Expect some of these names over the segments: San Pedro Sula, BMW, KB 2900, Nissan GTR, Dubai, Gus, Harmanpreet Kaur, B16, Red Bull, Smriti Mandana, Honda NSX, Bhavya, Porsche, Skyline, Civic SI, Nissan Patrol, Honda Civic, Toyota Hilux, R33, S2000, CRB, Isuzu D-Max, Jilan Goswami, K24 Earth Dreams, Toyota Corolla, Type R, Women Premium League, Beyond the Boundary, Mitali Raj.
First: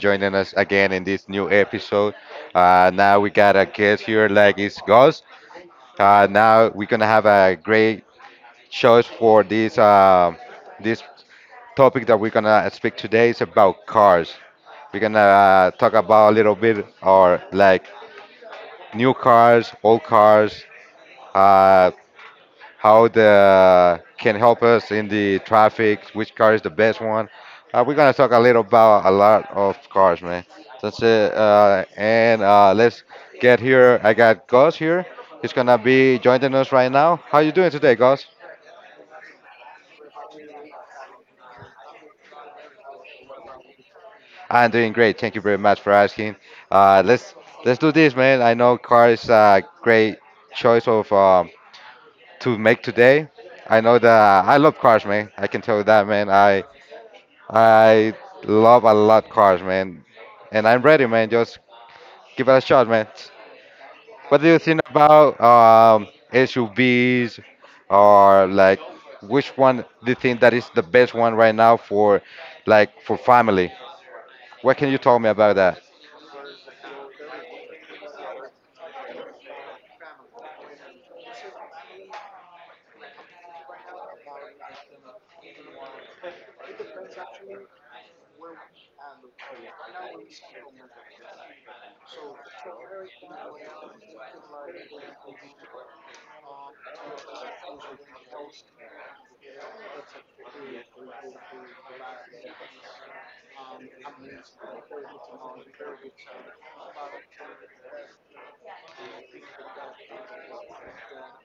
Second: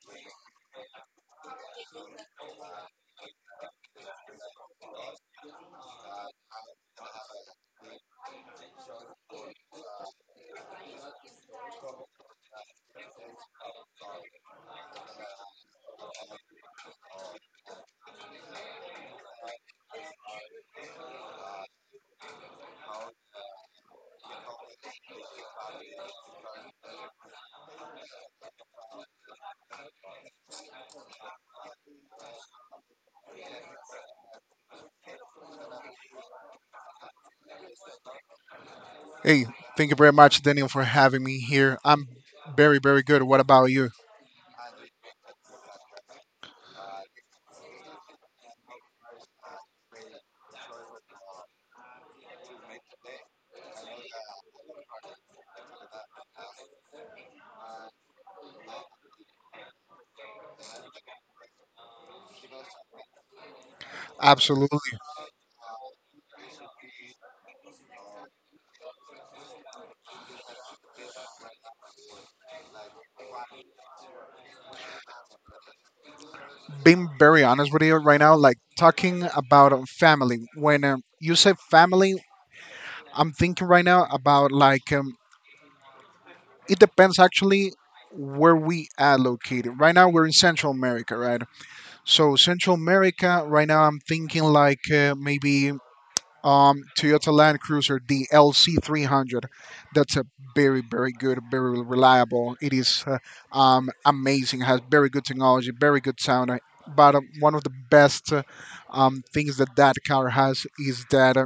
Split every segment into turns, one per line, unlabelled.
joining us again in this new episode. Now we got a guest here, like it's Gus. Now we're gonna have a great choice for this topic that we're gonna speak today is about cars. We're gonna talk about a little bit or like new cars, old cars, uh, how the can help us in the traffic, which car is the best one. We're gonna talk a little about a lot of cars, man. That's it. And Let's get here. I got Gus here. He's gonna be joining us right now. How you doing today, Gus?
Hey, thank you very much, Daniel, for having me here. I'm very, very good. What about you?
I'm doing great. Thank you very much for asking. Uh, let's let's do this, man. I know car is a great choice of to make today. I know that I love cars, man. I can tell you that, man. I love a lot cars, man, and I'm ready, man. Just give it a shot, man. What do you think
Absolutely.
about SUVs, or like which one do you think that is the best one right now for, like, for family? What can you tell me about that?
Being very honest with you right now, like talking about family. When you say family, I'm thinking right now about like it depends actually where we are located. Right now, we're in Central America, right? So Central America, right now, I'm thinking like maybe Toyota Land Cruiser DLC 300. That's a very, very good, very reliable. It is amazing. Has very good technology, very good sound. But one of the best things that that car has is that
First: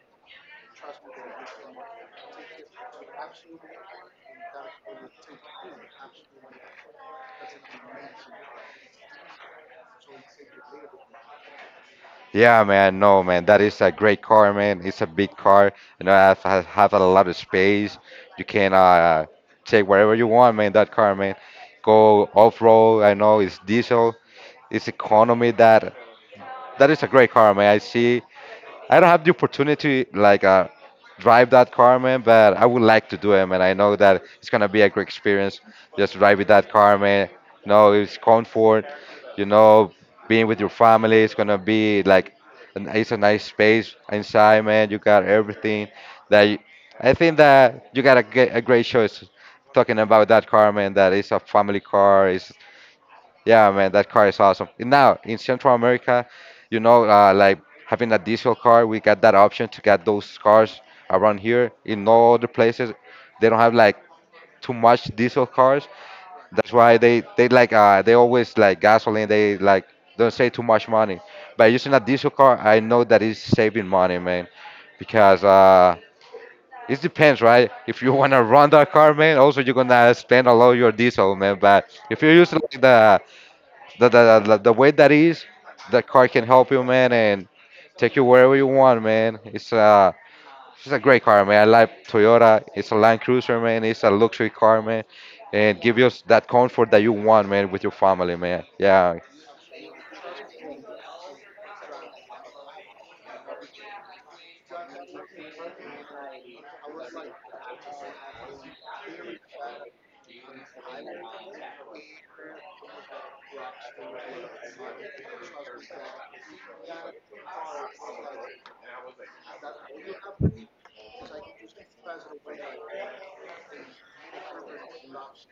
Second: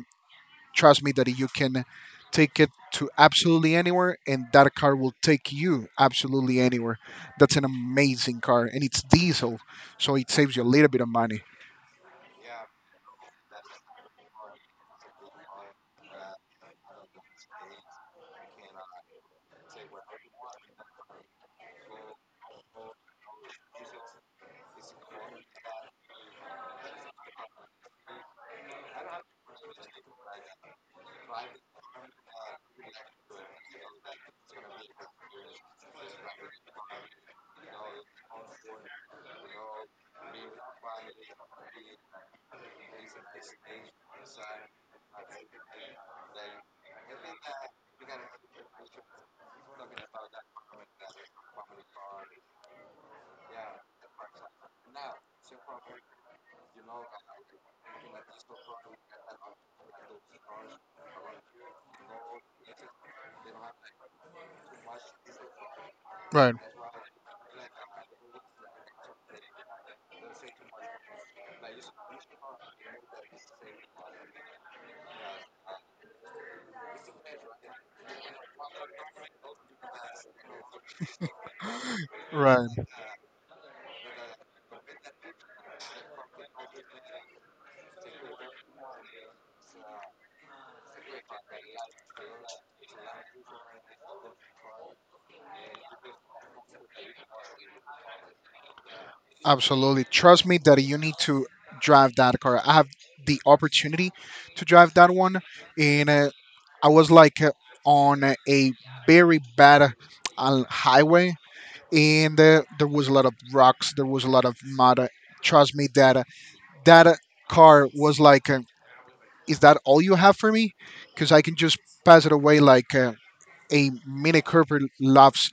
trust me that you can take it to absolutely anywhere, and that car will take you absolutely anywhere. That's an amazing car, and it's diesel, so it saves you a little bit of money.
Yeah, man. No, man. That is a great car, man. It's a big car. You know, I have a lot of space. You can take wherever you want, man. That car, man. Go off road. I know it's diesel, it's economy that that is a great car, man. I see. I don't have the opportunity like drive that car, man, but I would like to do it, man. I know that it's gonna be a great experience just driving that car, man. You know, it's comfort. You know, being with your family, it's gonna be like it's a nice space inside, man. You got everything that I think that you got a, a great choice talking about that car, man. That is a family car. It's yeah, man, that car is awesome. Now in Central America, you know, like having a diesel car, we got that option to get those cars around here. In all other places, they don't have like too much diesel cars.
Right.
That's why they like they always like gasoline. They like don't say too much money. By using a diesel car, I know that it's saving money, man, because. It depends, right? If you wanna run that car, man, also you're gonna spend a lot of your diesel, man. But if you use
Right.
like the way that is, the car can help you, man, and take you wherever you want, man. It's a great car, man. I like Toyota. It's a Land Cruiser, man. It's a luxury car, man, and give you that comfort that you want, man, with your family, man. Yeah,
Absolutely. Trust me that you need to drive that car. I have the opportunity to drive that one, and I was like on a very bad highway, and there was a lot of rocks, there was a lot of mud. Trust me that that car was like, is that all you have for me? Because I can just pass it away like a Mini Cooper loves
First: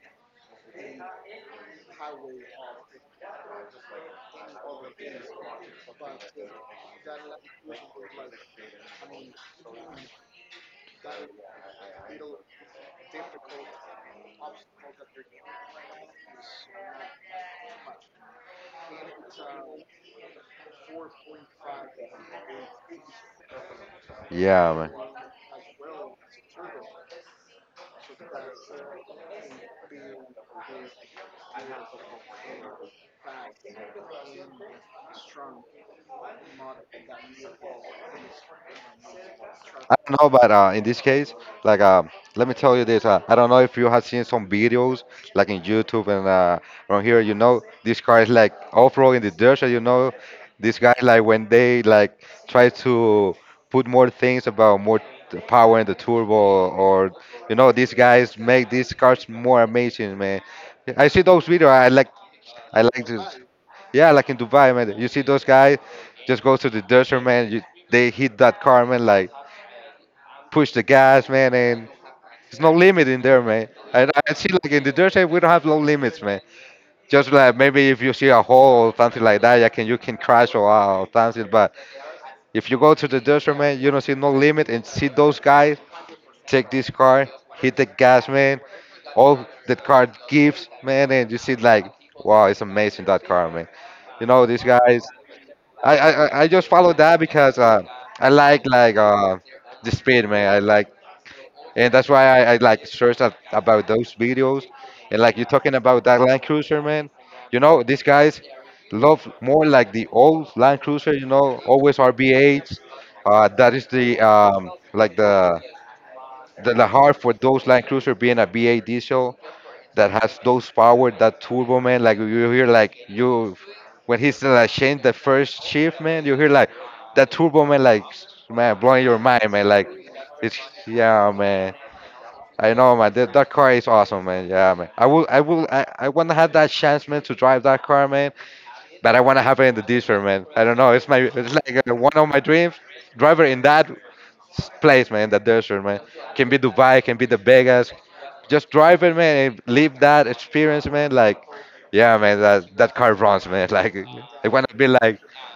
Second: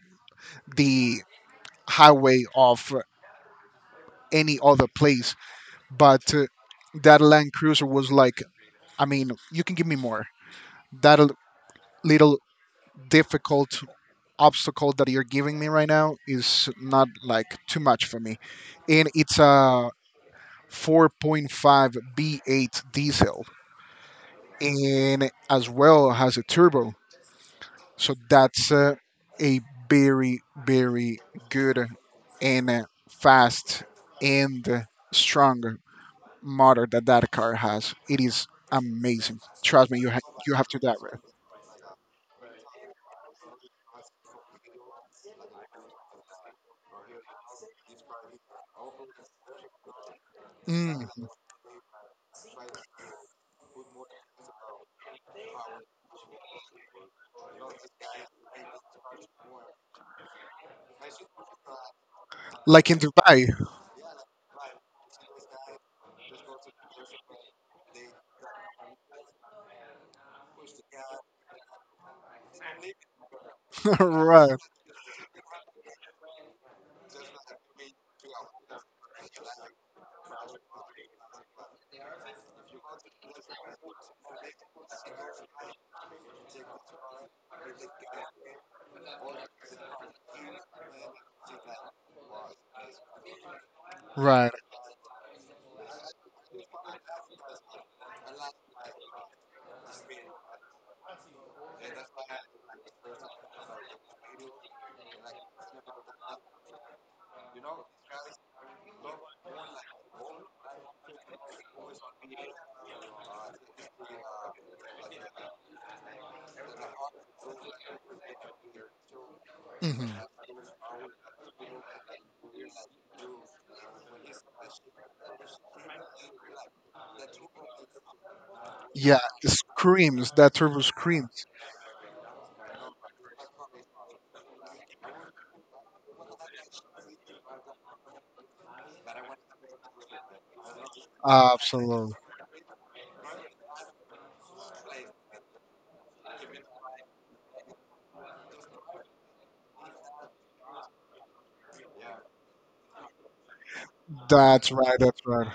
the highway of any other place. But that Land Cruiser was like, I mean, you can give me more. That little difficult obstacle that you're giving me right now is not like too much for me. And it's a 4.5 V8 diesel
yeah, man.
and as well has a turbo. So that's a very, very good and fast and strong motor that that car has. It is amazing. Trust
I
me,
don't know, but
you have to
in
drive
this
it.
case, like, uh, let me tell you this. I don't know if you have seen some videos, like in YouTube and around here. You know, this car is like off-road in the desert. You know, these guys
Mm,
like when they like try to put more things about more power in the turbo, or you know, these guys make these cars more amazing, man. I see those videos. I
like in
like to,
Dubai,
yeah, like in Dubai, man. You see those guys just go to the desert, man. You, they hit that car, man, like push the gas, man, and there's no limit in there, man. I see
right?
like in the dirt track, we don't have no limits, man. Just like maybe if you see a hole or something like that, you can crash or something. But if you go to the dirt track, man, you don't see no limit and see those guys take this car, hit the gas, man. All that car gives, man, and you see like, wow, it's amazing that car, man. You know
Right.
these guys. I just follow that because I like the speed, man. I like and that's why I like searched up about those videos, and like you're talking about that Land Cruiser, man. You know these guys love more like the old Land Cruiser. You know, always rb that that is the like the heart for those Land Cruiser being a V8 diesel that
Hmm.
has those power, that turbo, man. Like you hear like you when he's like change the first shift, man. You hear like that turbo, man, like man blowing your
Yeah,
mind,
it
man. Like
screams, that
it's
turbo
yeah,
screams.
man. I know, man. That car is awesome, man. Yeah, man. I want to have that chance, man, to drive that car, man. But I want to have it in the desert, man. I don't know. It's my, it's like one
Absolutely.
of my dreams. Driver in that place, man, in the desert, man. Can be Dubai, can be the Vegas. Just drive it, man, and live that experience, man. Like, yeah, man. That that car runs, man. Like, I want
That's
to be
right.
like
That's right.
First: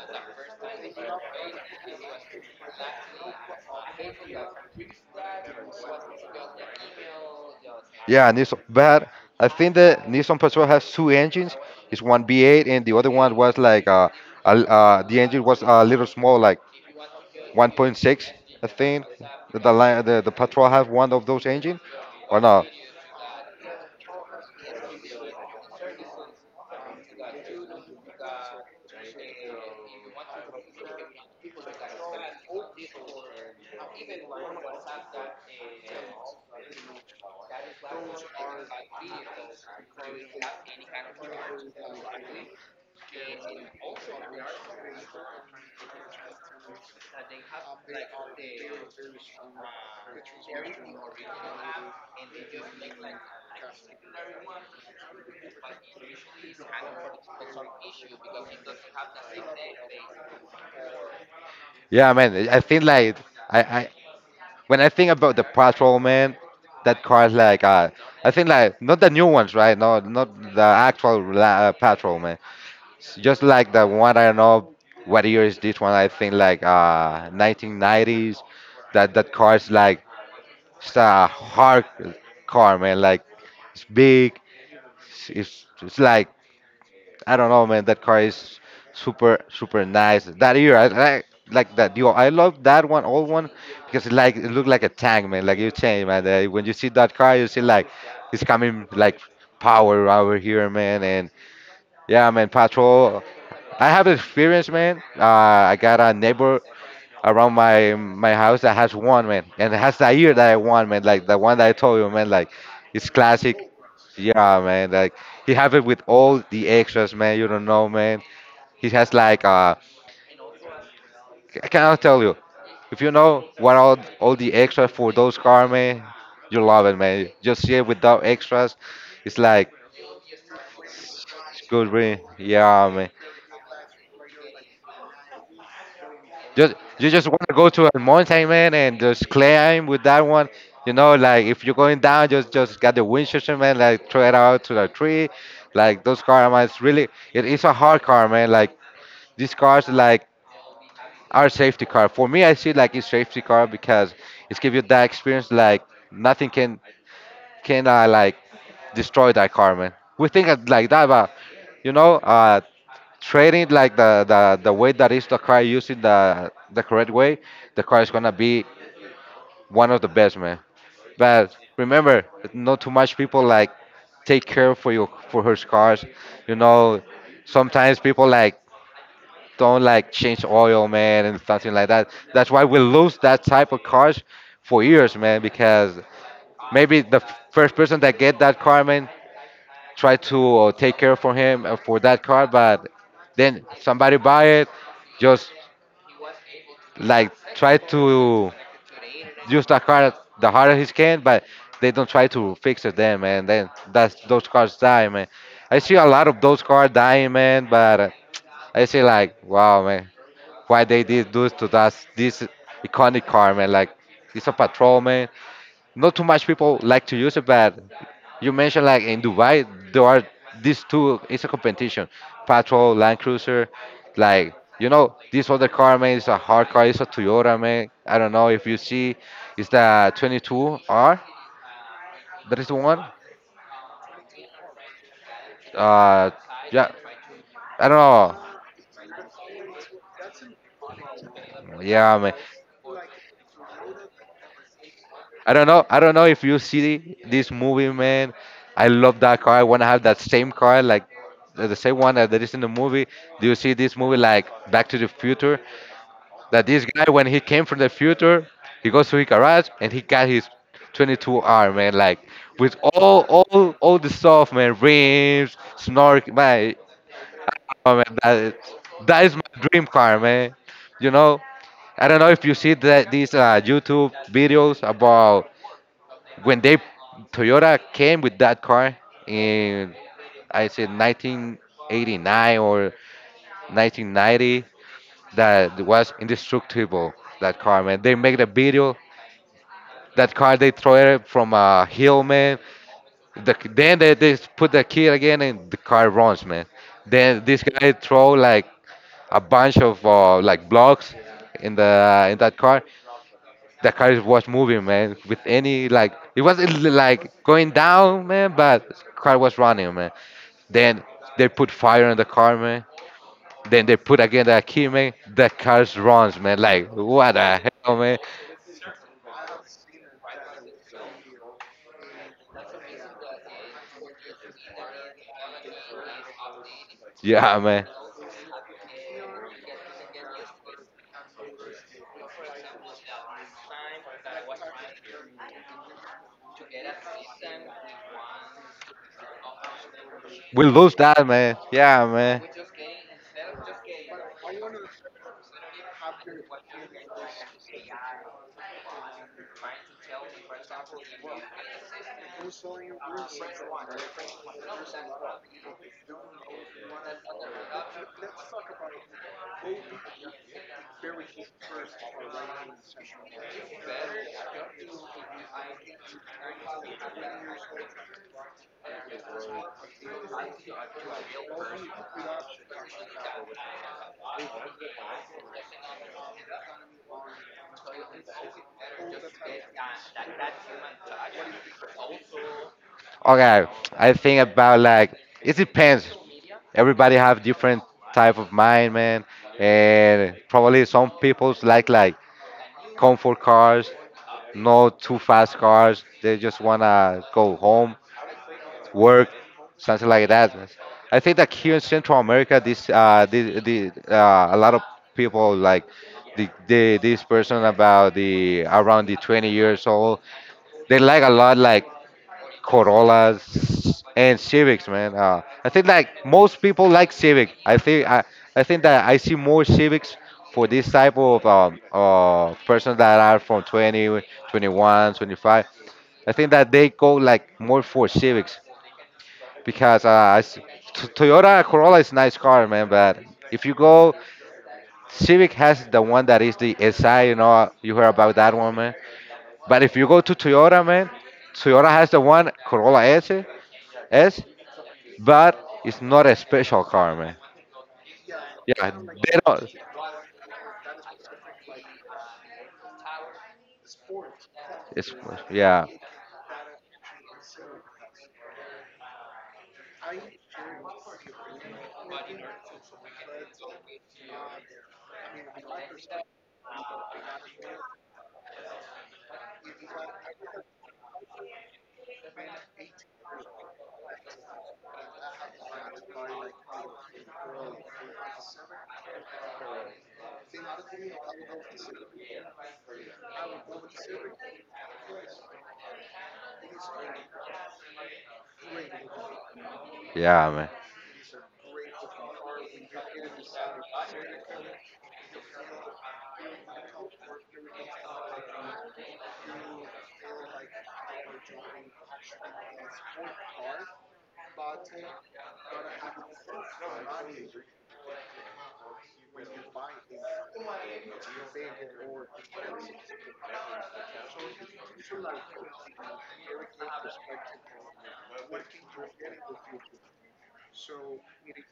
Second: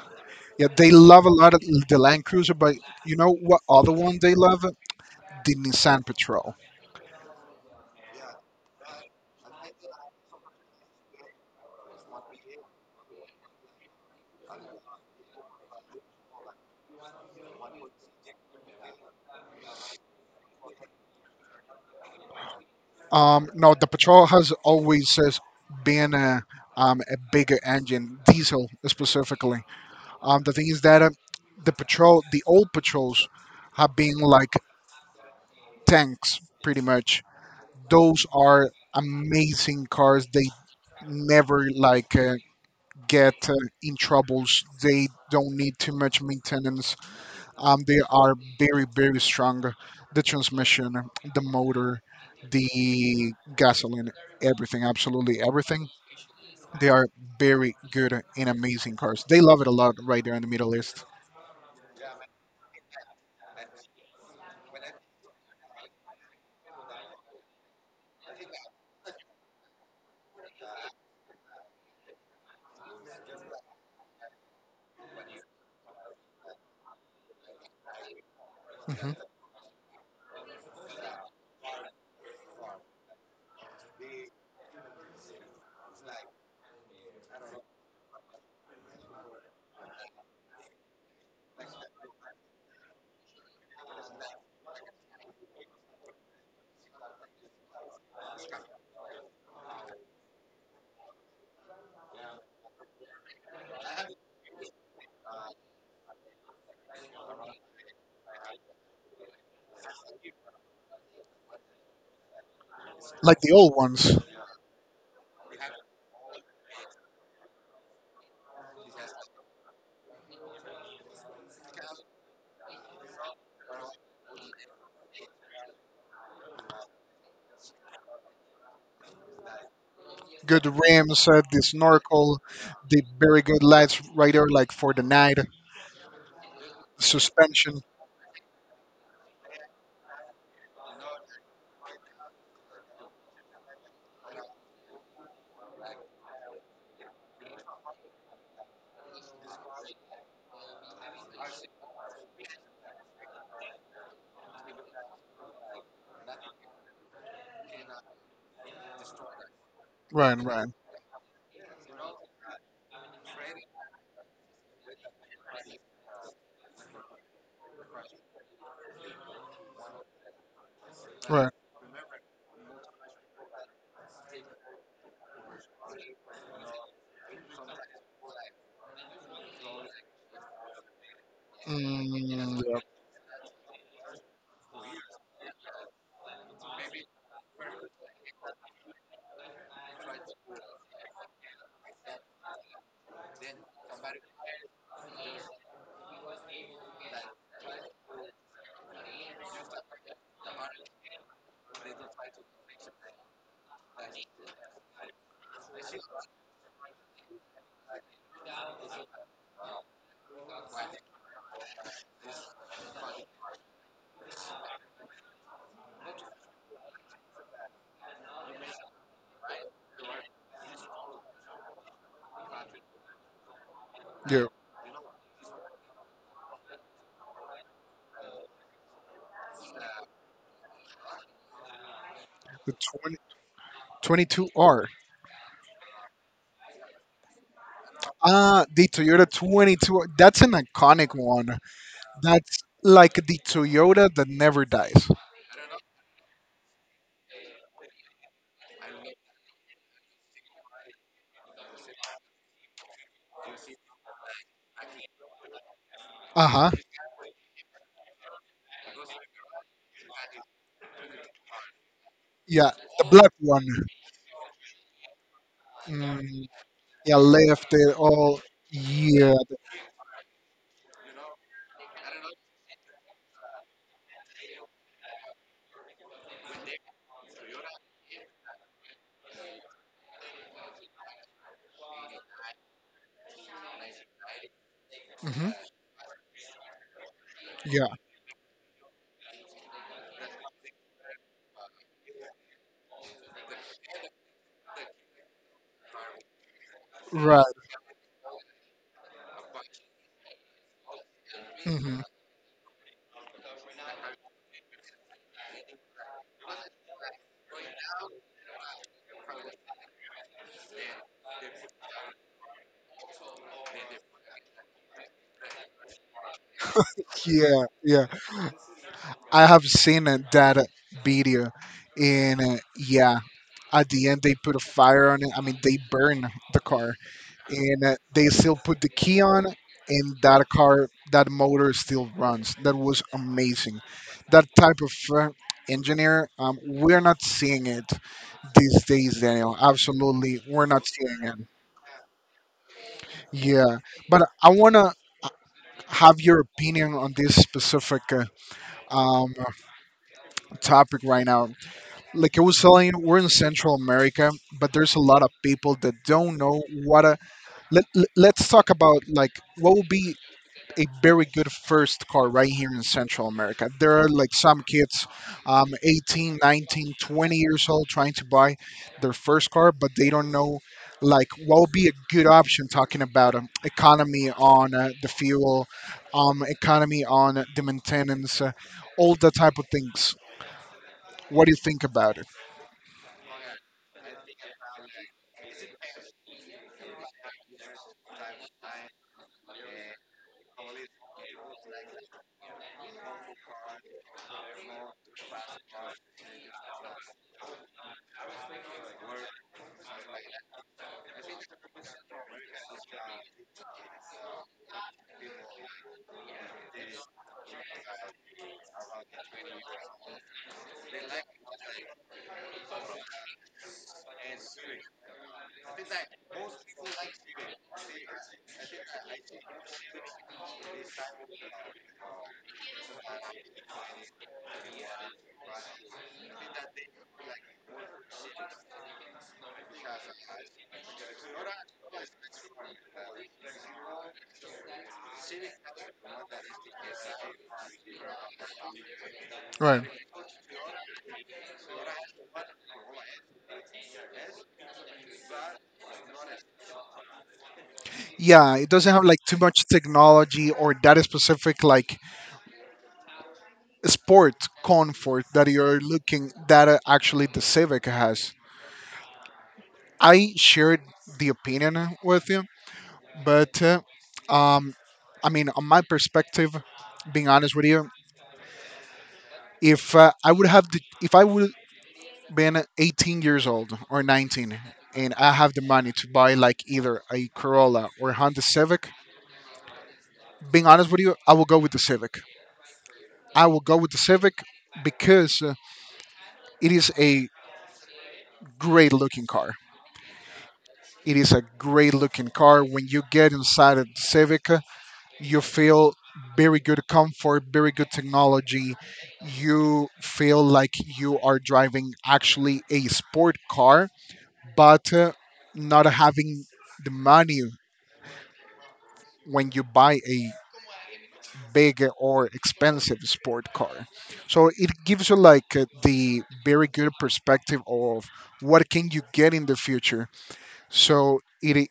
Yeah, they love a lot of the Land Cruiser, but you know what other one they love? The Nissan Patrol.
yeah, Nissan. But I think the Nissan Patrol has two engines. It's one V8 and the other one was like a the engine was a little small, like 1.6. I think the Patrol has one of those engines, or no?
No, the Patrol has always says been a a bigger engine, diesel specifically. The thing is that the Patrol, the old Patrols, have been like tanks pretty much. Those are amazing cars. They never like get in troubles. They don't need too much maintenance. They are very very strong. The transmission, the motor, the gasoline, everything, absolutely everything. They are very good and amazing cars. They love it a lot right there in the Middle East.
Yeah, man. I think like I when I think about the Patrol, man, that car is like I think like not the new ones, right? No, not the actual Patrol, just like the one I don't know what year is this one. I think like 1990s.
Hmm.
That that car is like it's a hard car, man. Like it's big. It's like I don't know, man. That car is super super nice. That year I like that. Yo, I love that one, old one, because it like it looked like a tank, man. Like you change, man. When you see that car, you see like it's coming like power over here, man, and yeah, man, patrol. I have experience, man. I got a neighbor around my house that has one, man, and it has the ear that I want, man. Like the one that I told you, man. Like it's
Like the
classic.
old ones.
Yeah, man. Like he have it with all the extras, man. You don't know, man. He has like I cannot tell you. If you know what all the extras for those car, man, you love it, man. Just see it without extras. It's like
Good rims, the
it's good, really.
snorkel,
Yeah,
the
man.
very good lights right there, like for the night,
Just you just want to go
suspension.
to a mountain, man, and just climb with that one. You know, like if you're going down, just get the Winchester, man, like throw it out to the tree. Like those cars, man, it's really it is a hard car, man. Like these cars, like are safety car. For me, I see like it's safety car because it's give you that experience. Like nothing can like destroy that car, man. We
Right,
think of
right,
like that, but you know, trading like the way that is the car using the correct way, the car is gonna be one of the best, man.
right.
But remember, not too much people like take care for your for her cars. You know, sometimes people like don't like change oil, man, and something like that. That's
Mm,
why we
yeah,
lose that type of cars for years, man, because maybe the first person that get that car, man, try to take care for him for that car, but then somebody buy it just like try to use the car the hardest he can, but they don't try to fix it then, man. Then that's those cars die, man. I see a lot of those cars dying, man. But I see like, wow, man, why they did do to us this iconic car, man? Like it's a patrol, man not too much people like to use it, but you mentioned like in Dubai there are these two. It's a competition, Patrol, Land Cruiser,
yeah.
like you know this other car man is a hard car. It's a Toyota man. I don't know if you see, it's the 22R. That is
The
the one.
22R.
Uh, yeah, I don't
Ah, the Toyota 22. That's an iconic one.
know. Yeah, man.
That's like the Toyota that never dies.
I don't know. I don't know if you see this movie, man. I love that car. I want to have that same car, like the same one that is in the movie. Do you see this movie, like Back to the Future?
Uh
That
huh.
this guy, when he came from the future, he goes to his garage and he got his 22R, man. Like
Yeah,
with
the black one.
all the stuff, man. Rims, snork,
Mm,
man.
yeah, left
Oh
it
man,
all.
that
Yeah.
is my dream car, man. You know. I don't know if you see that these YouTube videos about when they Toyota came with that car in I said 1989 or 1990,
Hmm.
that was indestructible. That car,
Yeah.
man, they make the video. That car, they throw it from a hill, man. Then they put the kid again and the car runs, man. Then
Right.
this guy throw like a bunch of like blocks in
Hmm.
the in that car. The car was moving, man. With any like, it was like going down, man. But car was running, man. Then they put fire on the car, man. Then they put again the key, man. The car runs, man. Like what
Yeah.
the hell,
Yeah.
man?
I have that video, and yeah, at the end they put a fire on it. I mean, they burn the car,
Yeah,
and
man.
they still put the key on, and that car, that motor still runs. That was amazing. That type of uh, engineer, we're not seeing it these days, Daniel. Absolutely,
We
we're not
lose
seeing
that,
it.
man. Yeah, man.
Yeah, but I wanna uh, have your opinion on this specific um, topic right now. Like I was telling you, we're in Central America, but there's a lot of people that don't know what a. Let's talk about like what would be a very good first car right here in Central America. There are like some kids, 18, 19, 20 years old, trying to buy their first car, but they don't know like what would be a good option talking about economy on the fuel, economy on the maintenance, all that type of things. What do you think about it?
Okay, I think about like it depends. Everybody have different type of mind, man, and probably some people's like comfort cars, no too fast cars. They just wanna go home, work, something like that. I think that here in Central America, this this, the a lot of people like the this person about the around the 20 years old. They like a lot like Corollas and Civics, man. I think like most people like Civic. I think that I see more Civics for this type of person that are from 20, 21, 25. I think that they go like more for Civics because I s t Toyota Corolla is nice car, man. But if you go, Civic has the one that is the SI. You know, you heard about that one, man. But
Right.
if you go to Toyota, man, Toyota has the one Corolla S, S, but it's not a special car, man.
Yeah, it
Yeah,
doesn't have like too
they
much
don't.
technology or that specific like sport
It's
comfort that you're
yeah,
looking that actually the Civic has. I shared the opinion with you, but um, I mean, on my perspective, being honest with you, if I would have the, if I would been 18 years old or 19, and I have the money to buy like either a Corolla or Honda Civic, being honest with you, I will go with the Civic. I will go with the Civic, because it is a great looking car.
yeah, man.
It is a great looking car. When you get inside of the Civic, you feel very good comfort, very good technology. You feel like you are driving actually a sport car, but not having the money when you buy a big or expensive sport car. So it gives you like the very good perspective of what can you get in the future. So it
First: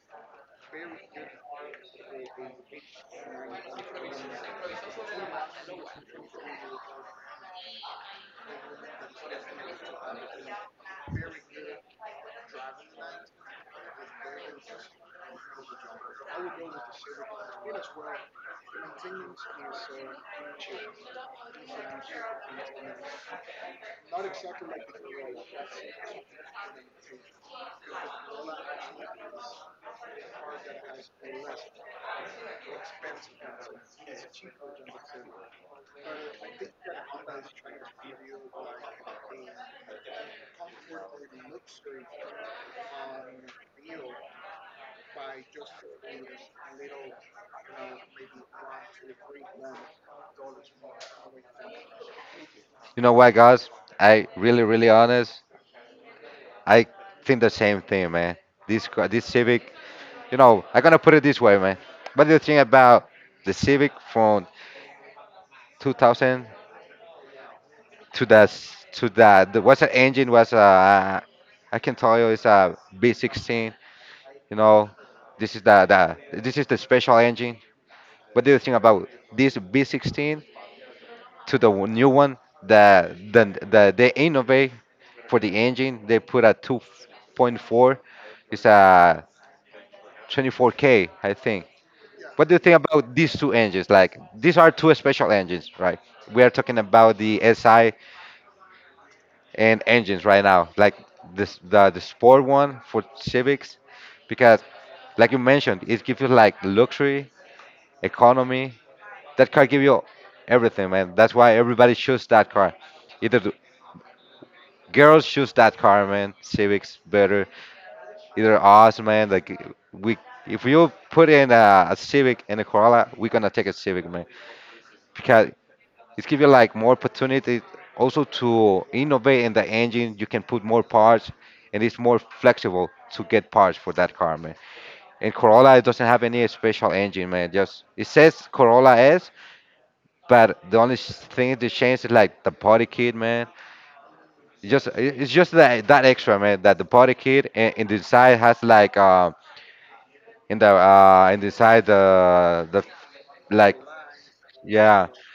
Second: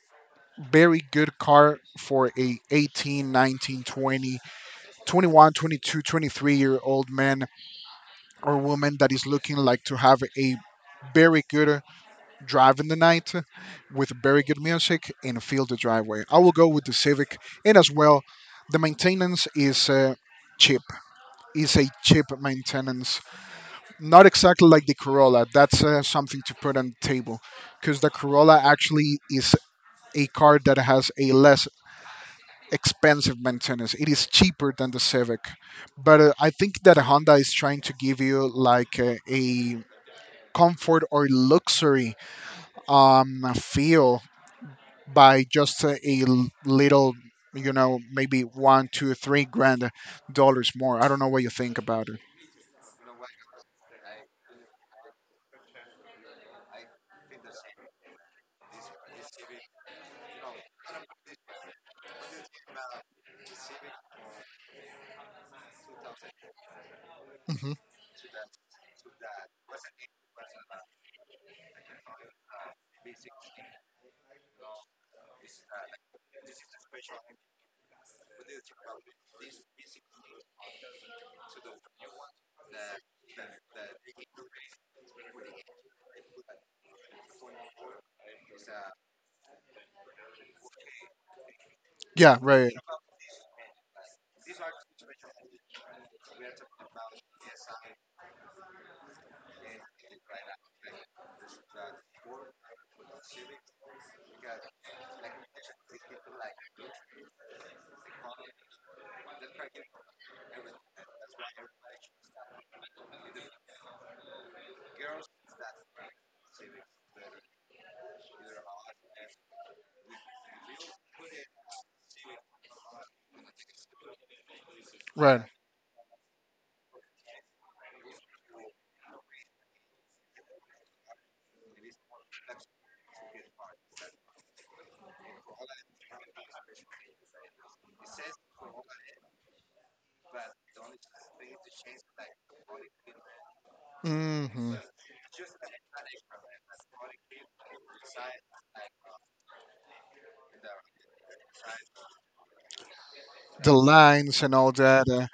very good car for a 18, 19, 20, 21, 22, 23-year-old man or woman that is looking like to have a very good drive in the night with very good music and fill the driveway. I will go with the Civic, and as well the maintenance is cheap. It's a cheap maintenance, not exactly like the Corolla. That's something to put on the table, because the Corolla actually is a car that has a less expensive maintenance. It is cheaper than the Civic, but I think that Honda is trying to give you like a comfort or luxury feel by just a little, maybe one, two, 3 grand dollars more. I don't know what you think about it.
You know what, guys? I really, really honest. I think the same thing, man. This Civic, you know, I'm gonna put it this way, man. What do you think about the Civic from 2000
Hmm.
to the s- to the what's the engine was I can tell you it's a V16. You know, this is the this is the special engine. What do you think about this V16 to the new one? The the, they innovate for the engine. They put a 2.4. It's a 24K, I think.
Yeah,
What do you
right,
think about these two engines? Like these are two special engines, right? We are talking about the SI and engines right now, like this the sport one for Civics, because like you mentioned, it gives you like luxury economy. That car give you everything, man. That's why everybody choose that car. Either the girls choose that car, man. Civics better. Either us, man. Like we, if you put in a Civic and a Corolla, we're gonna take a Civic, man,
right.
because it's give you like more opportunity also to innovate in the engine. You can put more parts, and it's more flexible to get parts for that car, man. And Corolla it doesn't have any special engine, man. Just it says Corolla S. But the only thing that changed is like the party kid, man. It's
hmm
just it's just that extra, man. That the party kid in the side has like in the side the
The
like
lines and all
yeah.
that.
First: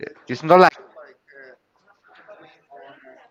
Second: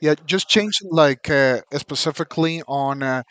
Yeah,
It's
just
not like
change like specifically on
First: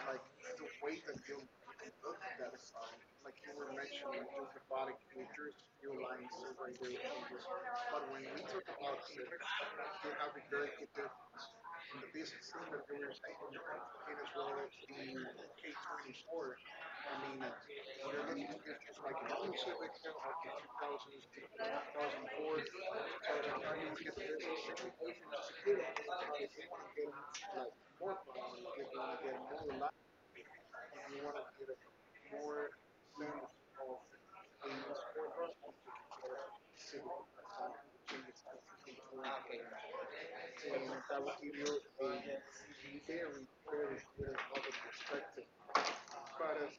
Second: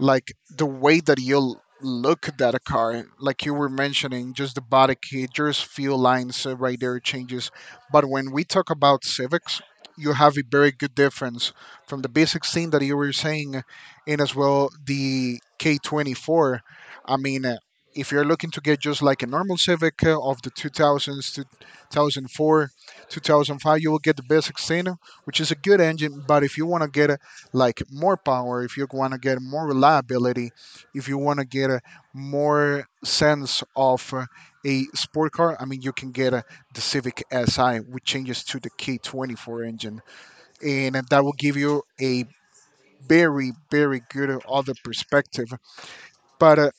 like the way that you look at that car, like you were mentioning, just the body kit, just few lines right there changes. But when we talk about Civics, you have a very good difference from the basic thing that you were saying. And as well the K24, I mean, if you're looking to get just like a normal Civic of the 2000s, 2004, 2005, you will get the basic thing, which is a good engine. But if you want to get like more power, if you want to get more reliability, if you want to get a more sense of a sport car, I mean, you can get the Civic SI, which changes to the K24 engine, and that will give you a very, very good other perspective. But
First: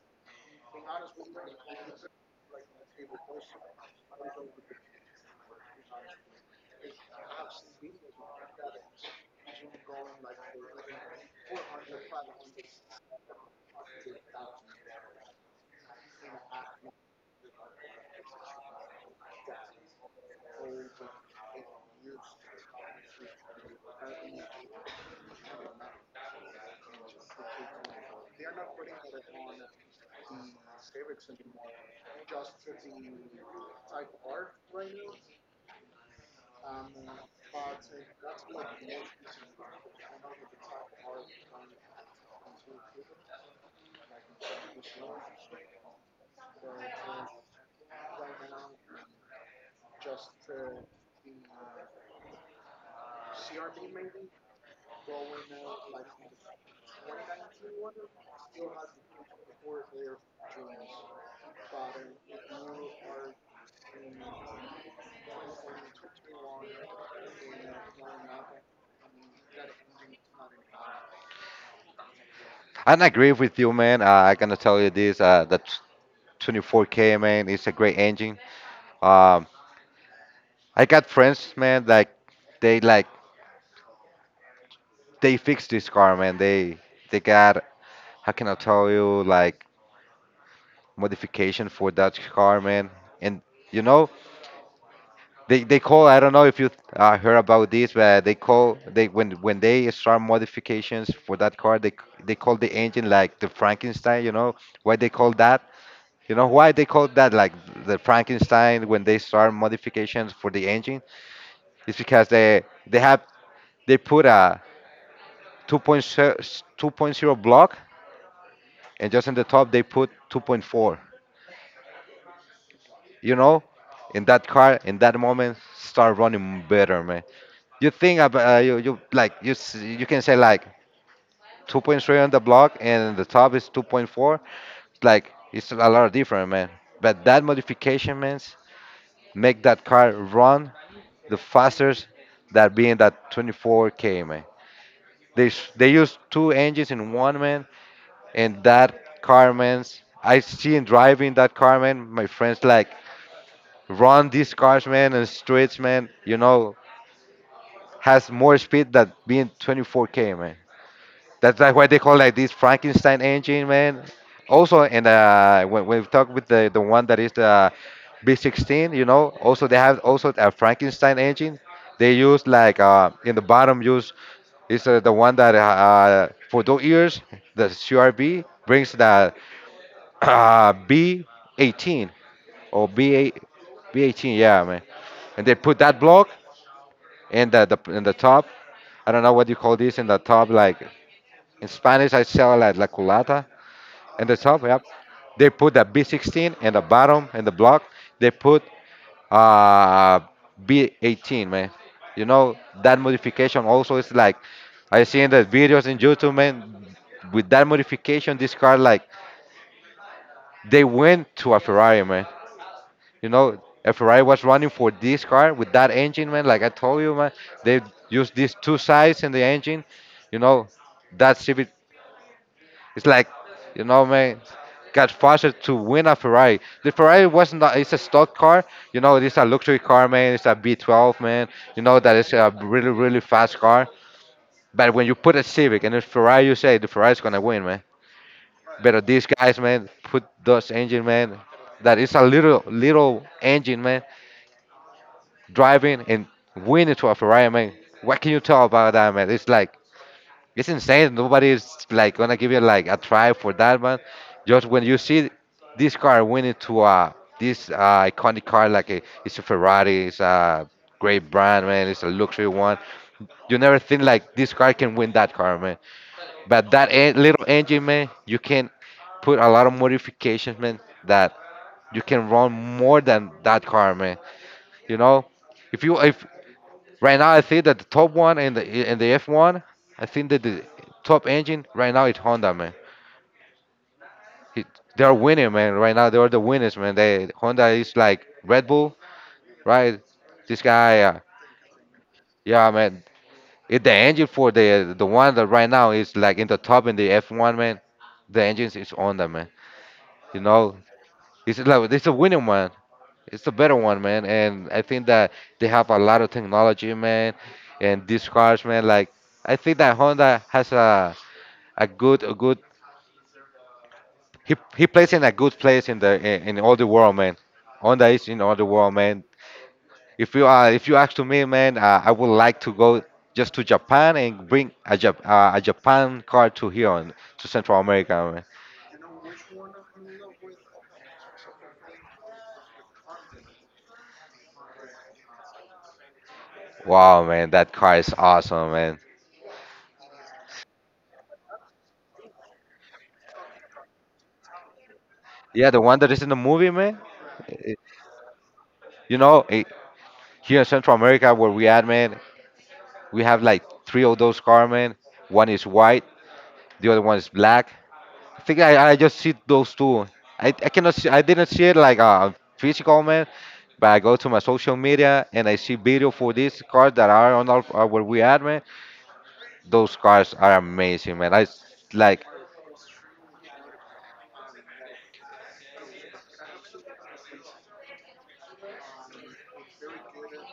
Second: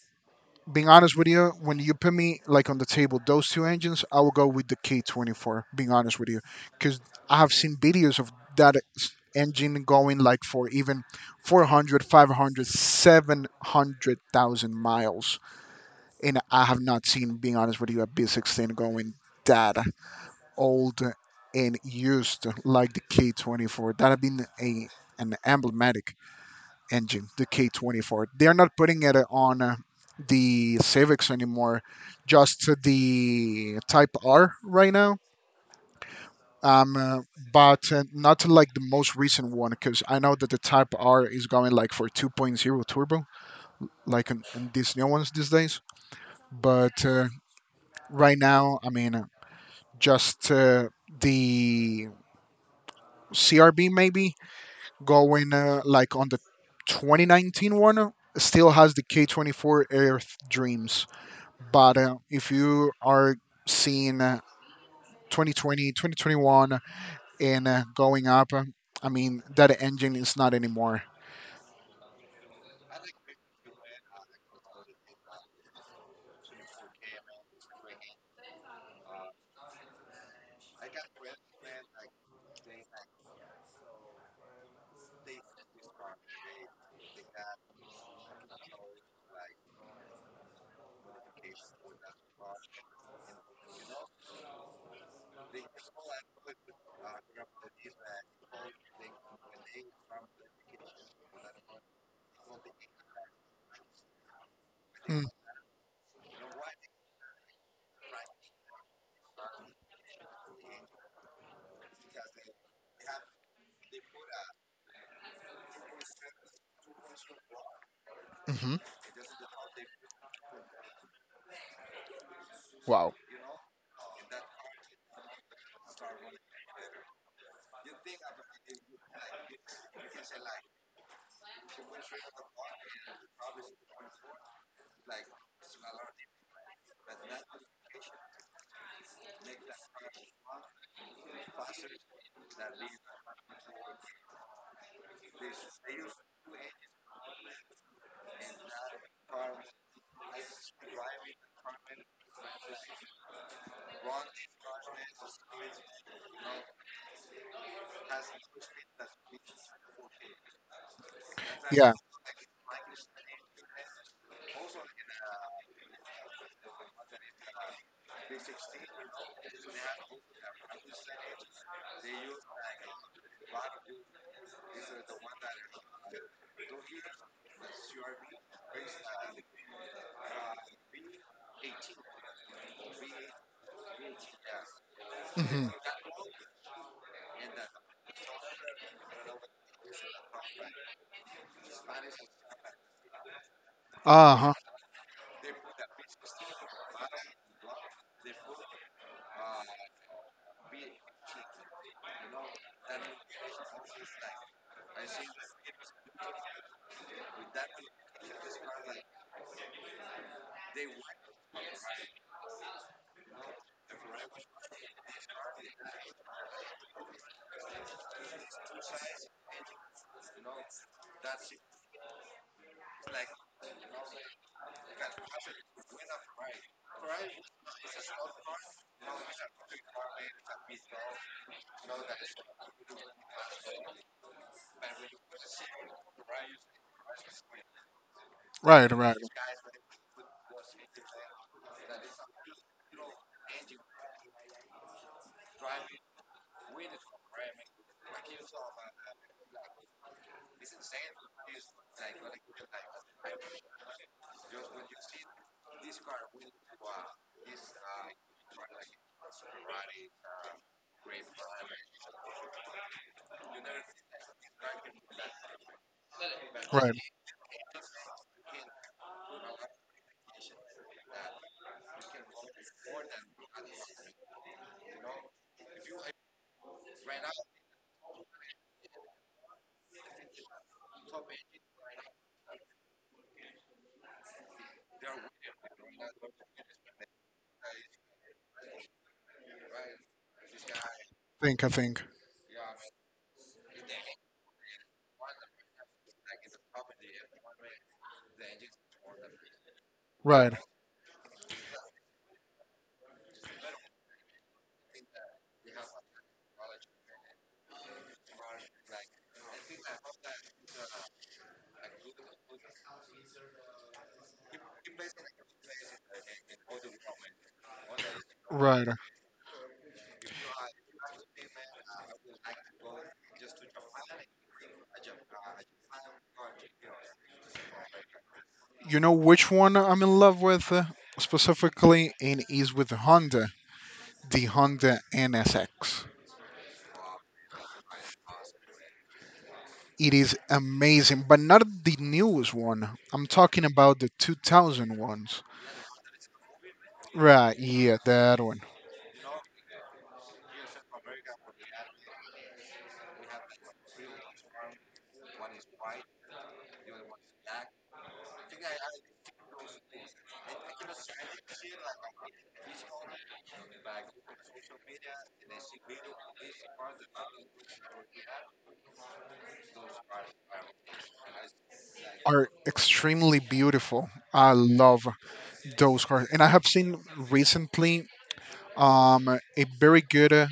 being honest with you, when you put me like on the table, those two engines, I will go with the K24. Being honest with you, because I have seen videos of that engine going like for even 400, 500, 700,000 miles, and I have not seen, being honest with you, a B16 going that old and used like the K24. That have been a an emblematic engine, the K24. They're not putting it on the Civics anymore, just the Type R right now. Um, uh, but not like the most recent one, because I know that the Type R is going like for 2.0 turbo, like in these new ones these days. But right now, I mean, just the CRB maybe going like on the 2019 one still has the K24 Earth Dreams. But if you are seeing 2020, 2021, and going up, I mean, that engine is not anymore.
I don't agree with you, man. I gonna tell you this. 24K, man, it's a great engine. Um, I got friends, man. Like they fixed this car, man. They got how can I tell you like modification for that car, man. And you know they call, I don't know if you heard about this, but they call they when they start modifications for that car, they call the engine like the Frankenstein. You know why they call that? You know why they call that like the Frankenstein when they start modifications for the engine? It's because they have they put a 2.0 block,
Mm-hmm.
and just in the top they put 2.4.
Wow.
You know, in that car in that moment start running better. You think about you like you can say like 2.3 on the block and the top is 2.4. Like it's a lot different, man, but that modification, man, make that car run the fastest. That being that 24K, man, they use two engines in one, man. And that car, man, I seen driving that car, man. My friends like run these cars, man, and streets, man. You know, has more speed than being 24K, man. That's like why
Yeah.
they call like this Frankenstein engine, man. Also, and when we talk with the one that is the B16, you know, also they have also a Frankenstein engine. They use like in the bottom use is the one that for those years the CRB brings the B18 or B8 B18, yeah, man. And they
Mm-hmm.
put that block in the in the top. I don't know what you call this in the top, like in Spanish I sell like la culata and
Uh
the
huh.
top. Yep. They put a B16 in the bottom in the block. They put uh, B18, man. You know that modification also is like I seen the videos in YouTube, man. With that modification, this car like they went to a Ferrari, man. You know, a Ferrari was running for this car with that engine, man. Like I told you, man, they used these two sides in the engine. You know, that Civic it's like, you know, man, got faster to win a Ferrari. The Ferrari was not, it's a stock car. You know, it's a luxury car, man. It's a B12, man. You know that it's a really, really fast car. But when you put a Civic and a Ferrari, you say the Ferrari's gonna win, man.
Right,
But
right,
these guys, man, put those engine, man. That is a little, little engine, man, driving and winning to a Ferrari, man. What can you tell about that, man? It's like it's insane. Nobody's like gonna give you like a try for that one. Just when you see this car winning to this iconic car like a, it's a Ferrari, it's a great brand, man. It's a luxury one. You never think like this car can win that car, man. But that
right.
little engine, man, you can put a lot of modifications, man. That you can run more than that car, man. You know, if you if right now, I think that the top one in the F1, I think that the top engine right now is Honda, man. It, they're winning, man. Right now, they're the winners, man. They Honda is like Red Bull, right? This guy,
I think.
yeah, man. It, the engine for the one that right now is like in the top in the F1, man. The engines is Honda, man. You
Right,
know, it's like it's a winning one. It's a better one, man. And I think that they have a lot of technology, man. And these cars, man, like I think that Honda has a good he plays in a good place in in all the world, man. Honda is in all the
right.
world, man. If you ask to me, man, I would like to go just to Japan and bring a, a Japan car to here on to Central America, man.
You know which one I'm in love with specifically? And is with Honda, the Honda NSX.
Wow, man, that car is awesome, man.
It is amazing, but not the newest one. I'm talking about the 2000 ones.
Yeah, the one that is in the movie, man.
Right,
Eh,
yeah, that one.
you know, here in Central America where we at, man, we have like three of those car, man. One is white, the other one is black. I just see those two. I cannot see, I didn't see it like a physical, man, but I go to my social media and I see video for these cars that are on our, where we at, man. Those cars are amazing, man. Like,
Are extremely beautiful. I love those cards, and I have seen recently a very good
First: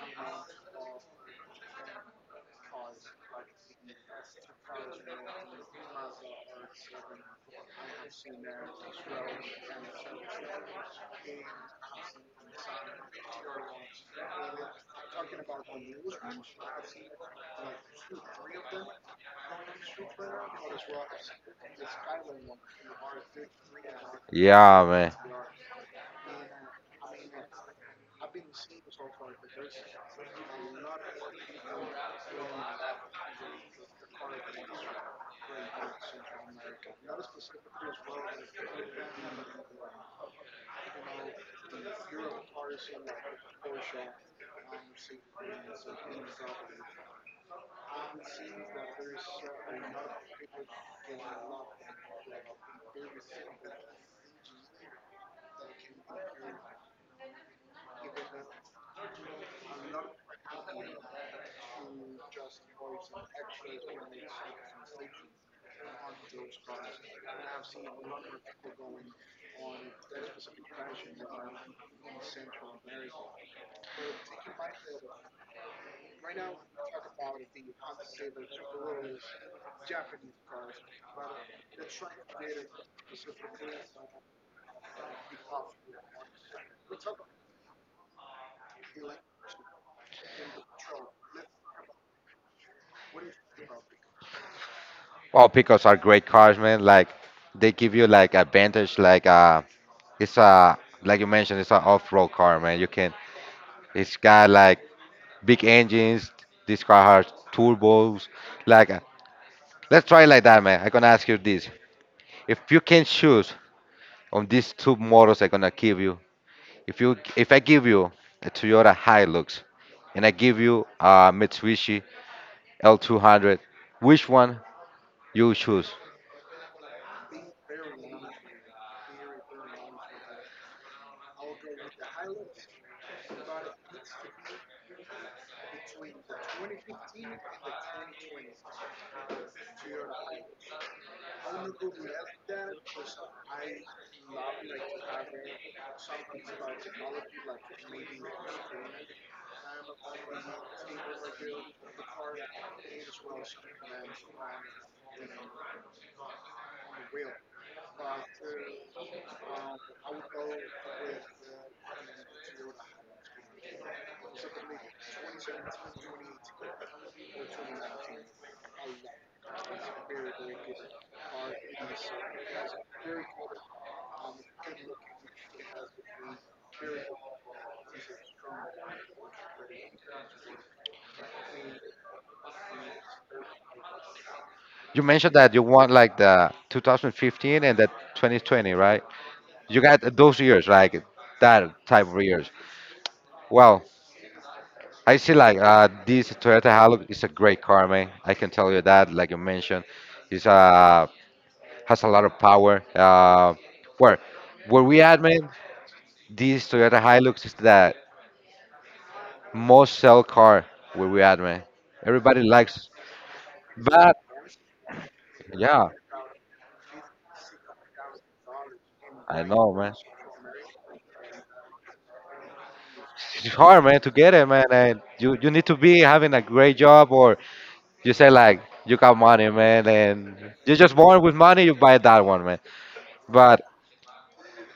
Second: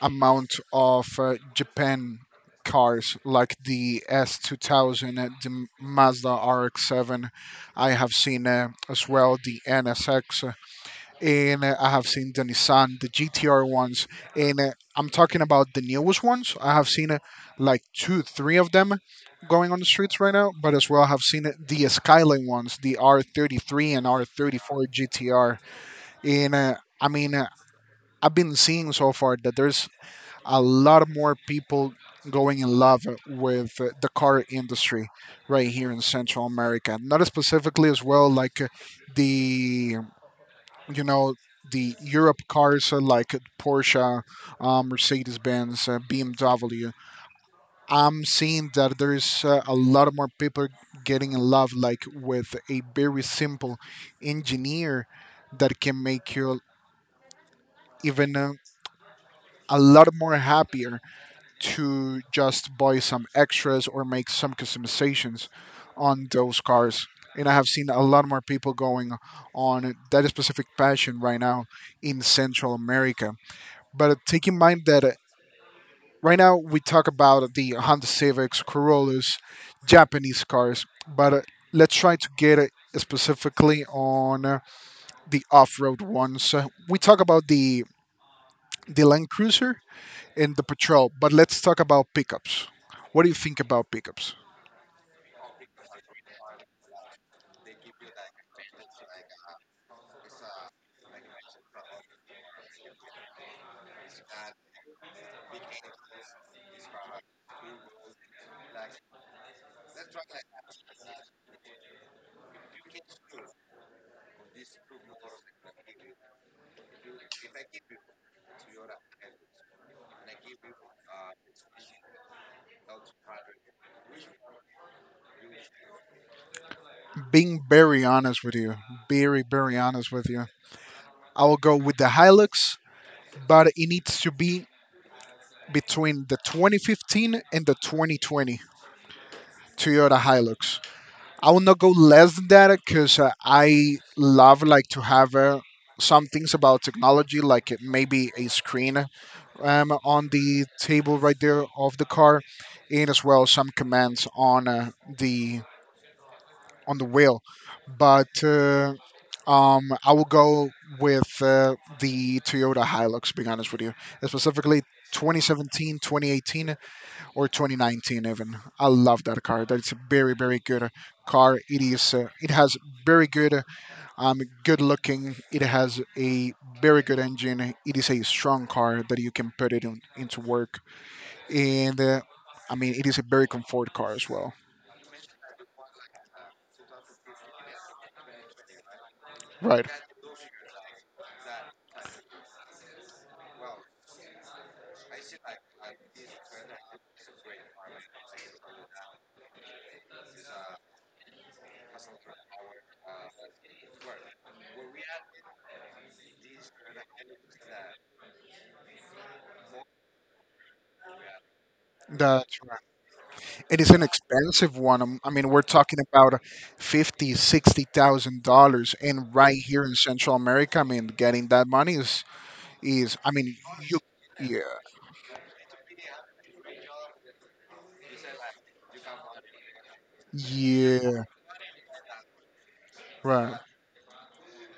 amount of Japan cars, like the S2000, the Mazda RX-7. I have seen as well the NSX, and I have seen the Nissan, the GTR ones, and I'm talking about the newest ones. I have seen like two, three of them going on the streets right now, but as well I have seen the Skyline ones, the R33 and
yeah,
R34
man.
GTR, and I mean I've been seeing so far that there's a lot more people going in love with the car industry right here in Central America, not specifically as well like the you know the Europe cars are like Porsche, Mercedes Benz, BMW. I'm seeing that there is a lot more people getting in love like with a very simple engineer that can make you even a lot more happier to just buy some extras or make some customizations on those cars. And I have seen a lot more people going on that specific passion right now in Central America. But take in mind that right now we talk about the Honda Civics, Corollas, Japanese cars, but let's try to get specifically on the off-road ones. We talk about the Land Cruiser and the Patrol, but let's talk about pickups. What do you think about pickups?
Well, pickups are great cars, man. Like they give you like advantage, like it's a like you mentioned, it's an off-road car, man. You can, it's got like big engines. This car has turbos. Like, let's try it like that, man. I'm gonna ask you this. If you can choose on these two models I'm gonna give you if I give you a Toyota Hilux and I give you a Mitsubishi L200, which one you choose?
Being very honest with you, very honest with you, I will go with the Hilux, but it needs to be between the 2015 and the 2020 Toyota Hilux. I will not go less than that because I love like to have some things about technology, like it maybe a screen on the table right there of the car, and as well some commands on the on the wheel. But I will go with the Toyota Hilux. Being honest with you, specifically 2017, 2018, or 2019 even. I love that car. That's a very good car. It has very good good looking. It has a very good engine. It is a strong car that you can into work, and I mean, it is a very comfort car as well.
You mentioned that you want like the 2015 and the 2020, right? You
Right.
got those years, like that type of years. Well, I see like this Toyota Hilux is a great car, man. I can tell you that, like you mentioned, it's a has a lot of power. Where where we at, man? This Toyota Hilux is that most sell car where we at, man. Everybody
That's right.
likes.
It is an
But
expensive one. I mean, we're
yeah,
talking about fifty, $60,000, and
I
right
know,
here in
man.
Central America, I mean, getting that money is. I
It's
mean,
hard,
you.
man, to get it,
Yeah.
man. And you need to be having a great job, or you say like you got money, man, and you're just born
Yeah,
with money. You buy that one, man.
right.
But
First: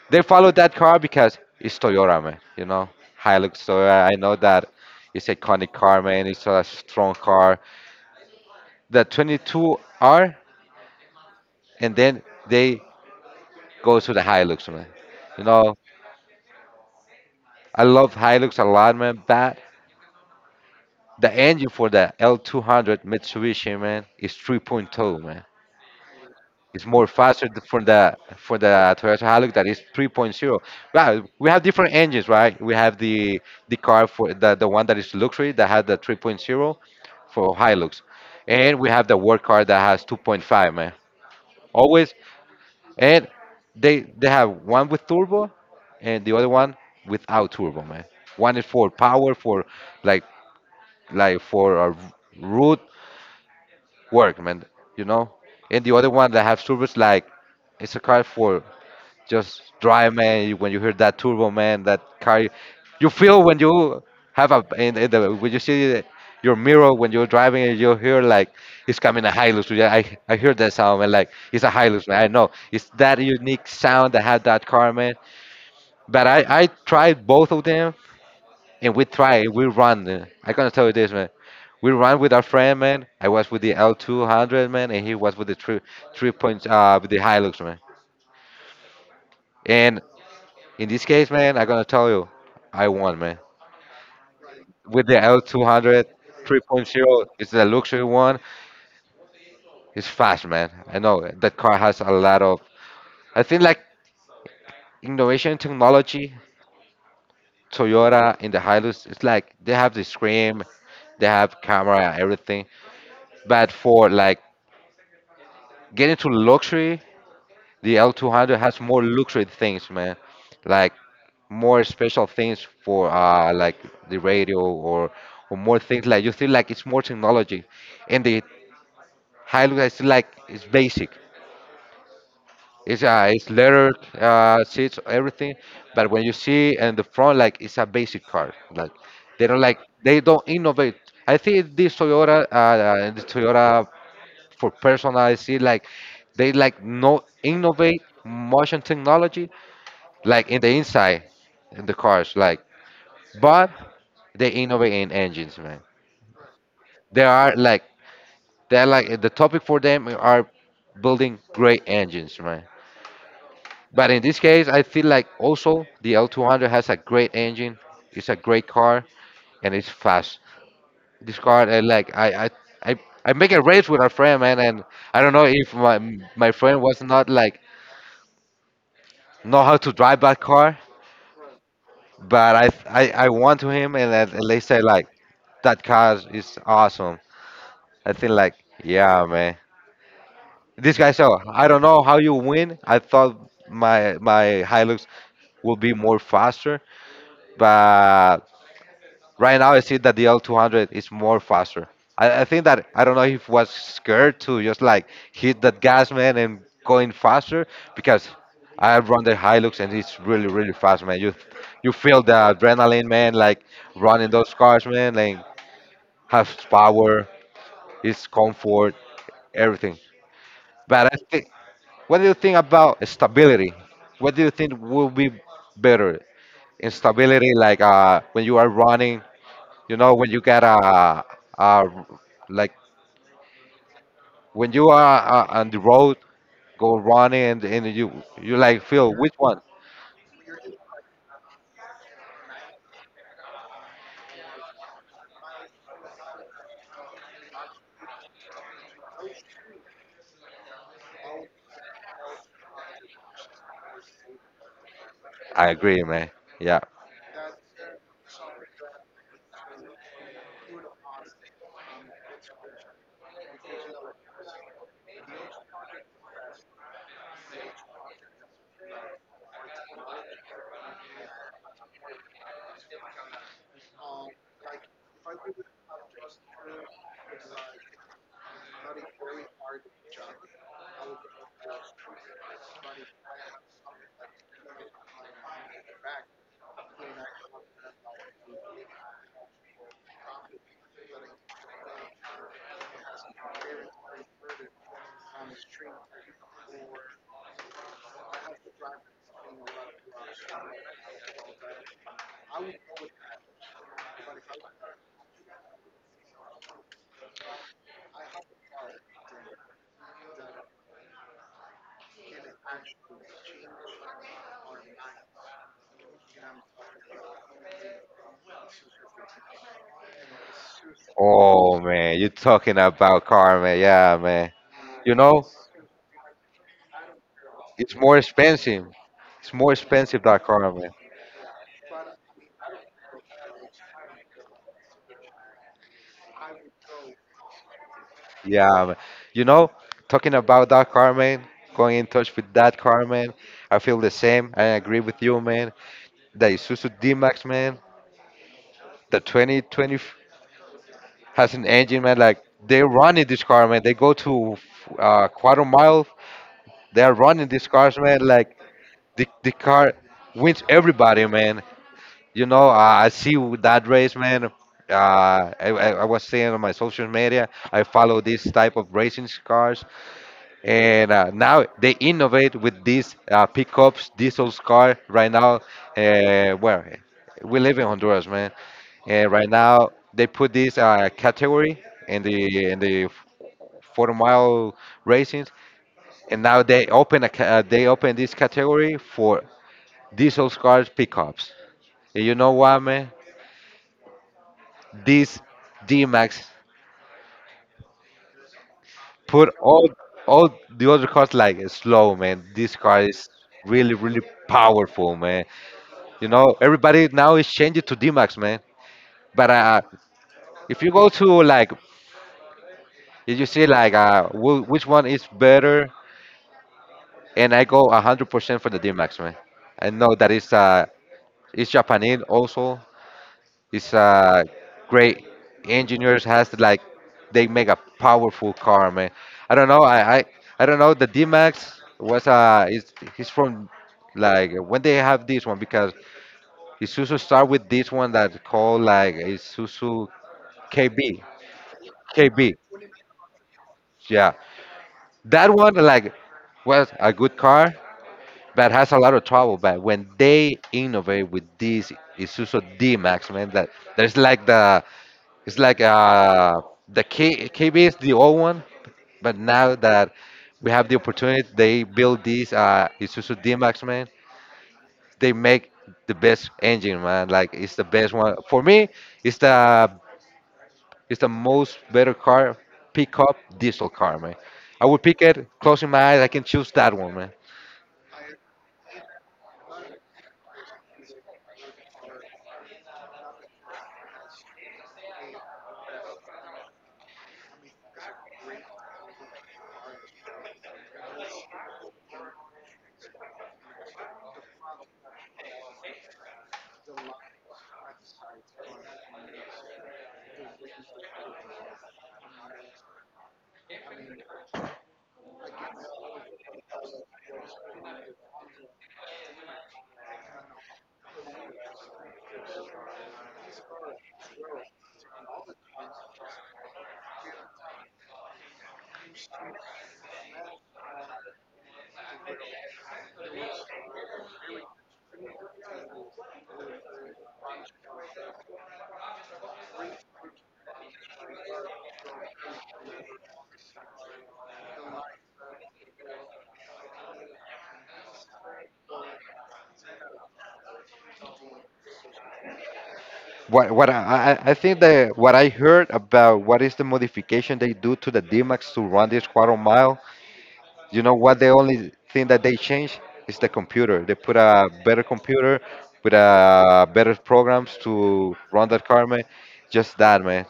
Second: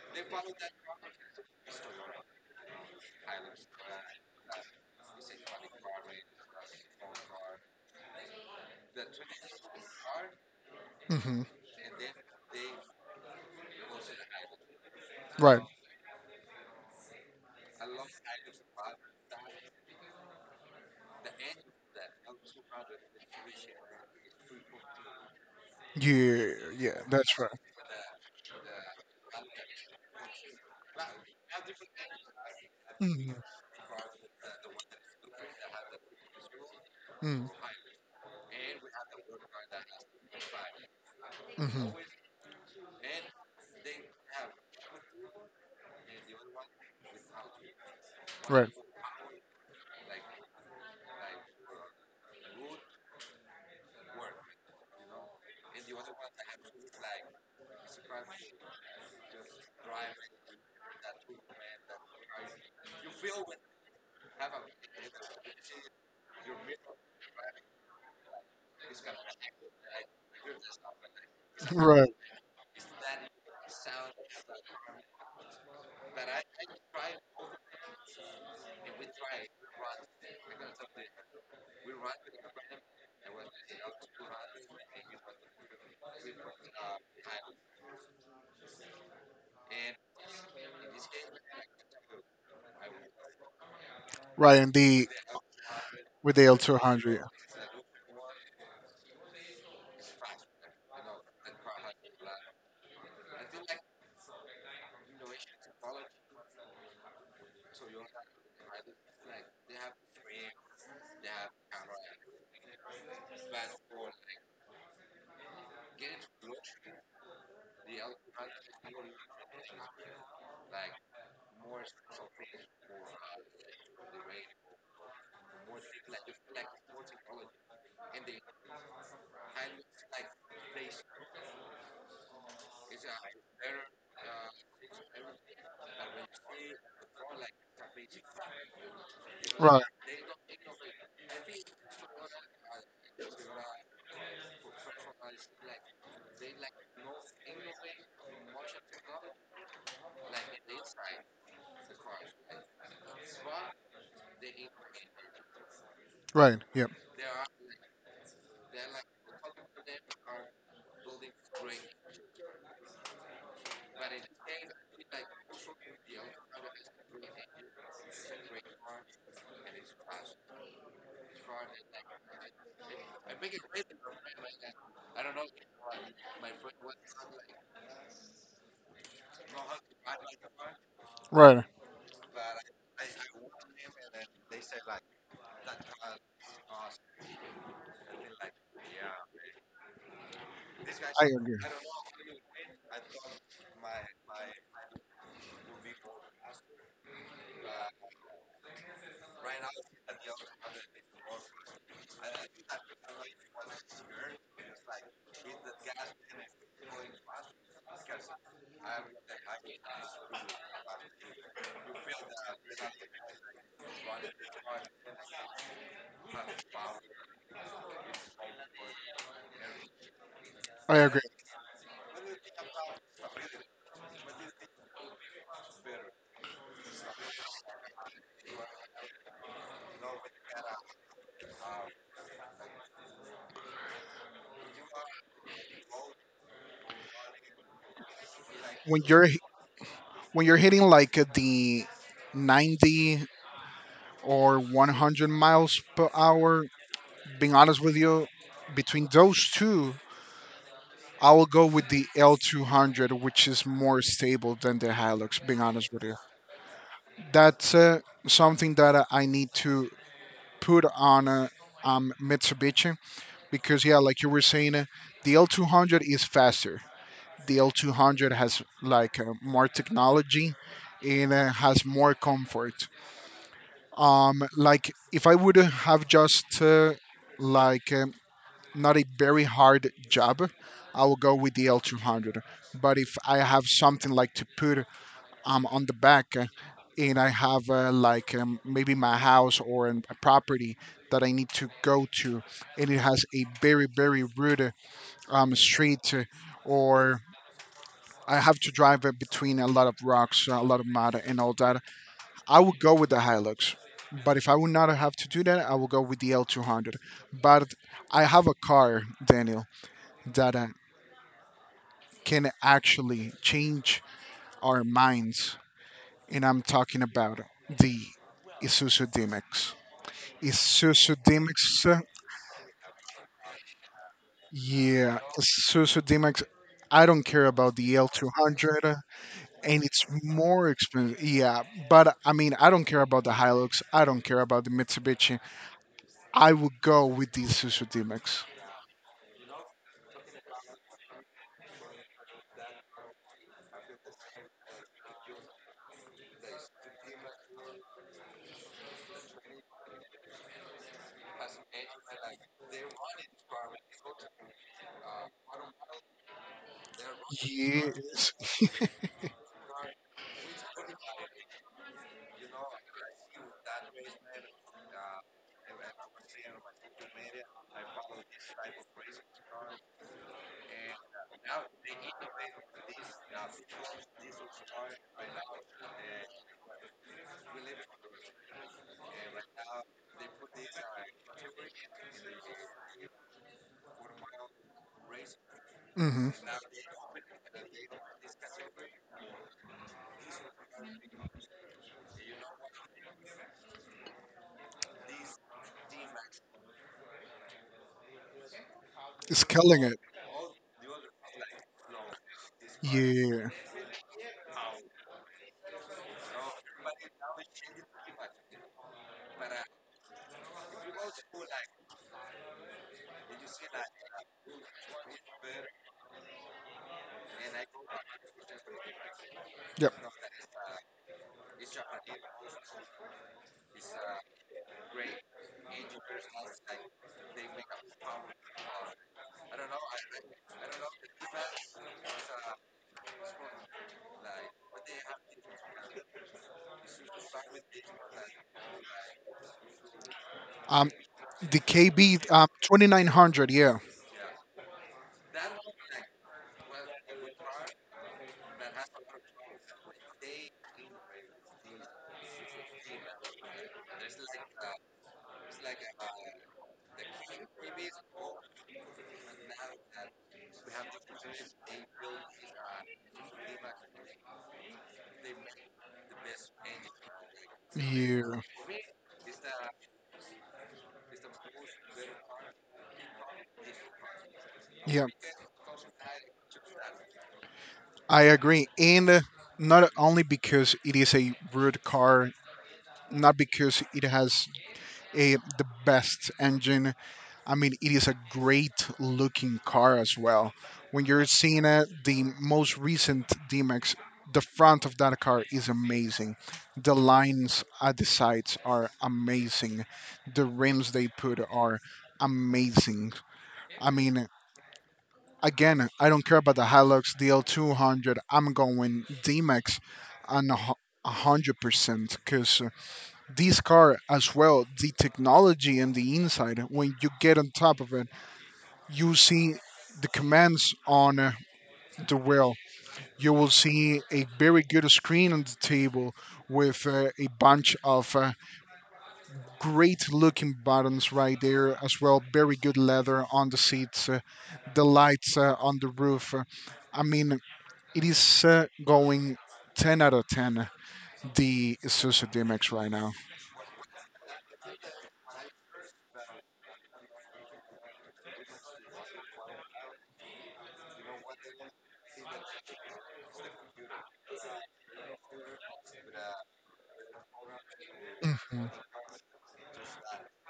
they follow that car because it's Toyota, man. You know, Hilux Toyota. I know that it's iconic car, man. It's a strong car. The 22R,
Hmm.
and then they go to the Hilux, man. You
Right.
know, I love Hilux a lot, man. But the engine for the L200 Mitsubishi, man, is 3.0, man.
Yeah,
It's
yeah,
more
that's
faster
right.
for the Toyota Hilux that is 3.0. Right, we have different engines, right? We have
Hmm.
the car for the one that is luxury that has the 3.0 for Hilux, and we have the work car that has 2.5, man.
Mm-hmm.
Always And they have one with turbo and the other one without turbo, man. One is
Right.
for power, for like like for road work, man. You know, and the other one that have turbos, like it's a car for just drive, man. When you hear that turbo, man, that car, you feel when you have a in the, when you see your mirror when you're driving and you hear like it's coming a Hilux. Yeah, I heard that sound, man, like it's a Hilux,
Right.
man. I know it's that unique sound that had that car, man. But I tried both of them, and we run, I gonna tell you this, man. We run with our friend, man. I was with the L200, man, and he was with the three three point with the Hilux, man. And in this case, man, I'm gonna tell you, I won, man.
Right.
With
Indeed,
the L200
with the L200.
3.0, it's a luxury one. It's fast, man. I know that car has a lot of. I think like innovation technology, Toyota in the Hilux, it's like they have the screen, they have camera, everything. But for like getting to luxury, the L200 has more luxury things, man. Like more special things for like the radio or more things, like you feel like it's more technology. And the Hilux is like it's basic. It's leather seats, everything, but when you see in the front, like it's a basic car. Like they don't like
Right.
they don't innovate. I think this Toyota and the Toyota, for personal, I see like they like no innovate motion technology, like in the inside in the cars, like, but they innovate in engines, man.
Right. Yep.
they are like they're like, the topic for them are building great engines, man. But in this case, I feel like also the l200 has a great engine, it's a great car, and it's fast. This car, I like. I I make a race with a friend, man, and I don't know if my friend was not like know how to drive that car.
Right.
But I won to him, and and they say like that car is awesome. I think like, yeah, man. This guy,
I
so
agree.
I don't know how you win. I thought my Hilux will be more faster, but right now I see that the L200 is more faster. I think that I don't know if was scared to just like hit that gas, man, and going faster, because I run the Hilux and it's really really fast, man. You feel the adrenaline, man. Like running those cars, man. Like has power, it's comfort. Everything.
I
But I
agree.
think, what do you think about stability? What do you think will be better in stability, like when you are running, when you get a like when you are on the road, go running, and you like
When
feel
you're
which
h-
one?
when you're hitting like the 90 or 100 miles per hour, being honest with you, between those two, I will go with the L200, which is more stable than the Hilux. Being
I
honest
agree,
with you.
man. Yeah.
That's something that I need to put on Mitsubishi because, yeah, like you were saying, the L200 is faster. The L200 has like more technology, and has more comfort. Like if I would have just like um, not a very hard job, I will go with the L200. But if I have something like to put I'm on the back, and I have maybe my house or a property that I need to go to, and it has a very rude street, or I have to drive between a lot of rocks, a lot of mud, and all that. I would go with the Hilux, but if I would not have to do that, I would go with the L200. But I have a car, Daniel, that can actually change our minds, and I'm talking about the Isuzu D-Max. Isuzu
Oh
DMX,
man, you're talking about car, man. Yeah, man. You
yeah,
know,
Isuzu D-Max. I don't care about
it's
the
more expensive.
L200, uh,
It's more
and it's
expensive that car.
more expensive. Yeah, but I mean, I don't care about the Hilux. I don't care about the Mitsubishi. I would go with the Isuzu D-Max.
Yeah, but, you know, talking about that, Carmen, going in touch with that, Carmen, I feel the same. I agree with you, man. The Isuzu D-Max, man, the 2020 has an engine, man. Like, they're running this car, man. They go to quarter mile. They're running these cars, man.
Yes.
Like, the car wins everybody, man. You know, I see with that race, man. I was saying on my social media, I follow this type of racing cars. And now they innovate with these pickups, diesel car. Right now, where we live in Honduras, man. And right now they put this category in the 40-mile racing.
Hmm.
And now they open this category for diesel cars pickups. And you know what, man? These D-Max
It's
put
killing it.
all the other cars like slow, man. This car is
Yeah.
really really powerful, man. You know, everybody now is changing to D Max, man. But if you go to like, if you see like, which one is better, and I go 100% for the D Max, man. I
Yep.
know that it's Japanese also. It's great engineers has like, they make a powerful car, man. I don't know. I don't know. The D Max was is he's from like when they have this one, because Isuzu start with this one that called like Isuzu
Um,
KB.
the KB
KB.
2900. Yeah.
Yeah, that one like was a good car, but has a lot of trouble. But when they innovate with this Isuzu D Max, man, that there's like the, it's like the KB is the old one, but now that we have the opportunity, they build this Isuzu D Max, man. They make the best engine, man. Like it's the
Yeah.
best one
Yeah.
for me. It's the It's the most better car pickup diesel car, man. I would
Yep.
pick it, closing my eyes, I can choose that one, man.
I agree, and not only because it is a rude car, not because it has a the best engine. I mean, it is a great looking car as well. When you're seeing it, the most recent DMX, the front of that car is amazing. The lines at the sides are amazing. The rims they put are amazing. I mean, again, I don't care about the Hilux DL200. I'm going DMX on 100% because this car as well, the technology and the inside. When you get on top of it, you see the commands on the wheel. You will see a very good screen on the table with a bunch of great looking buttons right there as well. Very good leather on the seats. The lights on the roof. I mean, it is going 10 out of 10, the Isuzu DMX right now.
What I think that what I heard about what is the modification they do to the D-Max to run this quarter mile, you know what the only thing that they change is the computer. They put a better computer with a better programs to run
Mm.
that car, man. Just that, man.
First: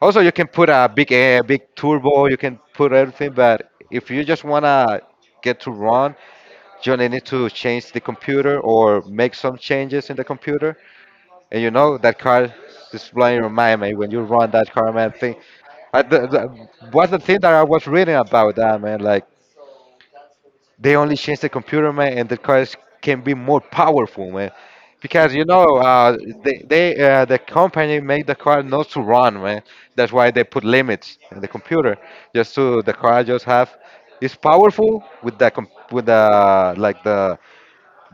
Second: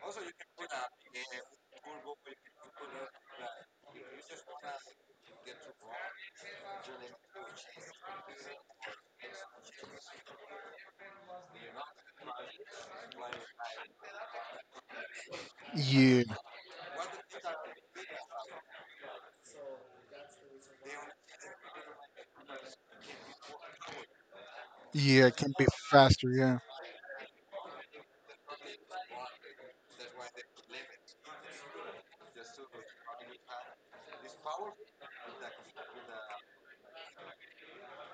Also, you can put a big turbo. You can put everything, but if you just wanna get to run, you need to change the computer or make some changes in the computer. And you know that car is blowing your mind, man. When you run that car, man, thing.
Yeah,
What's the thing that I was reading about that, man? Like they only changed the computer, man, and the cars can be more powerful, man.
yeah,
Because
it
you
can be
know,
faster, yeah.
the company made the car not to run, man. That's why they put limits in the computer, just so the car just have. It's powerful with the like the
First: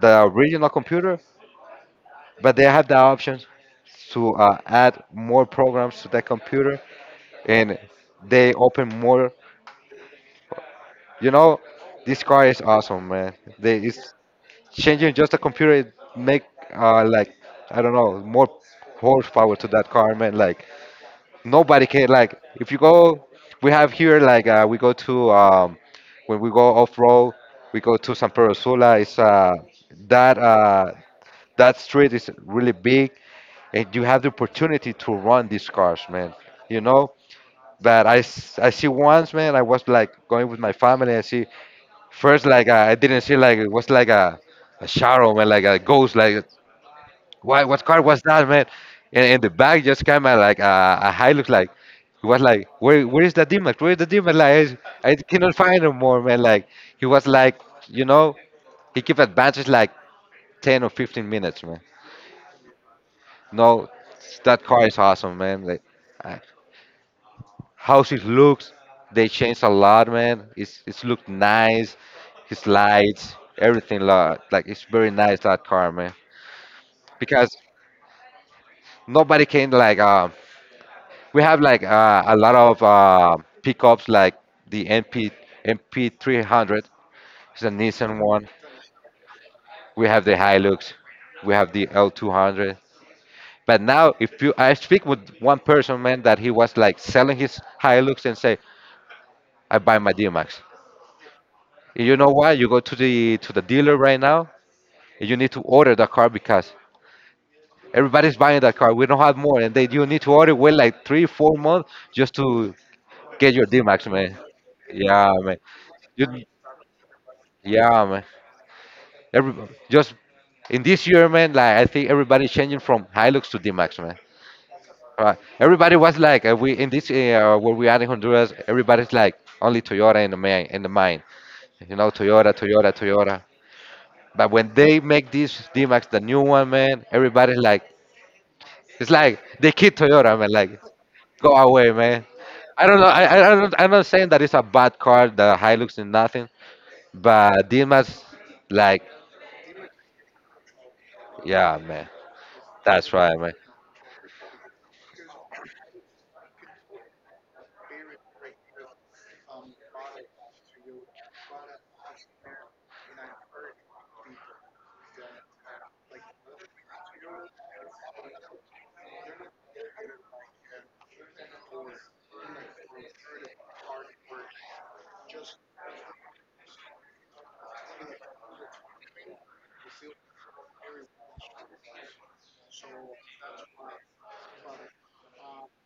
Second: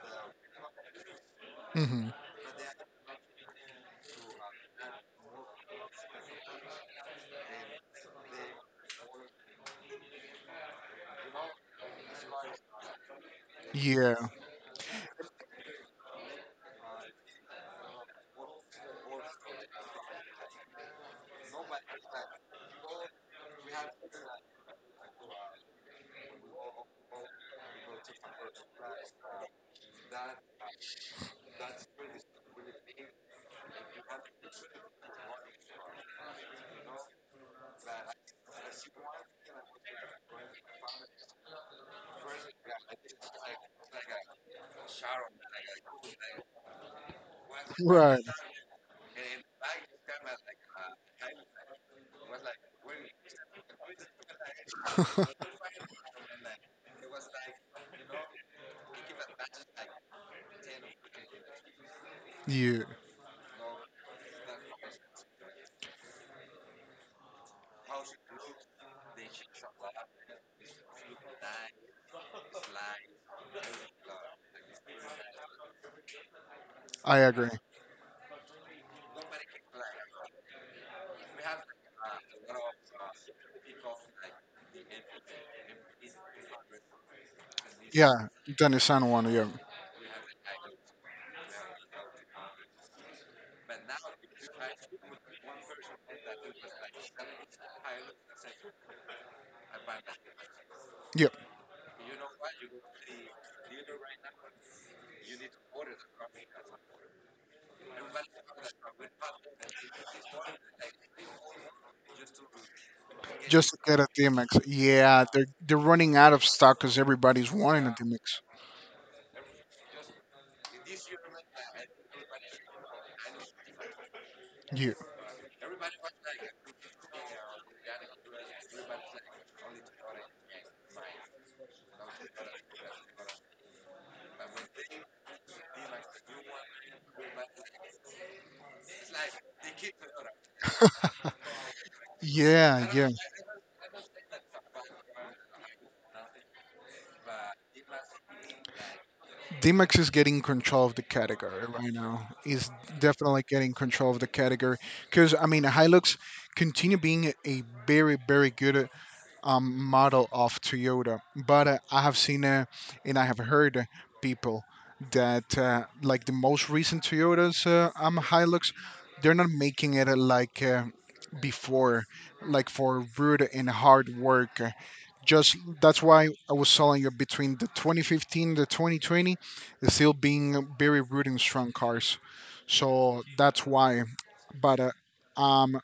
the original computer,
Hmm.
but they have the option to add more programs to that computer, and they open more. You know, this car is awesome, man. They it's
Yeah,
changing just the computer, it make like I don't know, more horsepower to that car, man. Like nobody can like if you go, we have here like we go to when we go off road, we go to San Pedro Sula. It's that that street is really big, and you have the opportunity to run these cars, man. You know, but I see once, man, I was like going with my family. I see first, like I didn't see, like it was like a shadow, man, like a ghost. Like why what car
right.
was that, man? And in the back just came out like a high look, like he was like, where is the demon? Where is the demon? Like I cannot find him more, man. Like he was like, you know he kept advances like 10 or 15 minutes, man.
Yeah,
No, that car is awesome, man. Like. I, How's it looks? They changed a lot, man. It's looked nice. His lights, everything, lot like it's very nice that car, man.
I agree.
Because nobody can like, we have like a lot of pickups like the MP 300. It's a Nissan
Yeah,
one.
Danny San one, yeah.
We have the Hilux. We have the L200. But now, if you I speak with one person, man, that he was like selling his Hilux and say, I buy my D-Max.
Yep,
You know what? You go to the dealer right now, and you need to order the car because everybody's buying that car. We don't have more, and they you need to order wait like 3, 4 months just to get your
just to get
D-Max,
a
man.
DMX. Yeah,
Yeah, man.
they're running
You,
out of stock because everybody's wanting a
yeah, man.
DMX.
Every just in this year, man. Like I think everybody's changing from Hilux to D-Max, man.
Yeah,
Uh, Everybody was like, we in this where we are in Honduras, everybody's like only Toyota in the main in the mind. You know, Toyota, Toyota, Toyota. But when they make this D-Max, the new one, man, everybody's like, it's like they kid Toyota, man. Like, go away, man. I
yeah,
don't know.
yeah.
I'm not saying that it's a bad car, the Hilux and nothing, but Dima's like,
DMX is getting control of the category
yeah,
right
man.
now. Is
That's right,
definitely
man.
getting control of the category because I mean, Hilux continue being a very, very good model of Toyota, but I have seen and I have heard people that like the most recent Toyotas Hilux, they're not making it before, like for rude and hard work. Just that's why I was telling you between the 2015 the 2020, it's still being very rude and strong cars. So that's why. But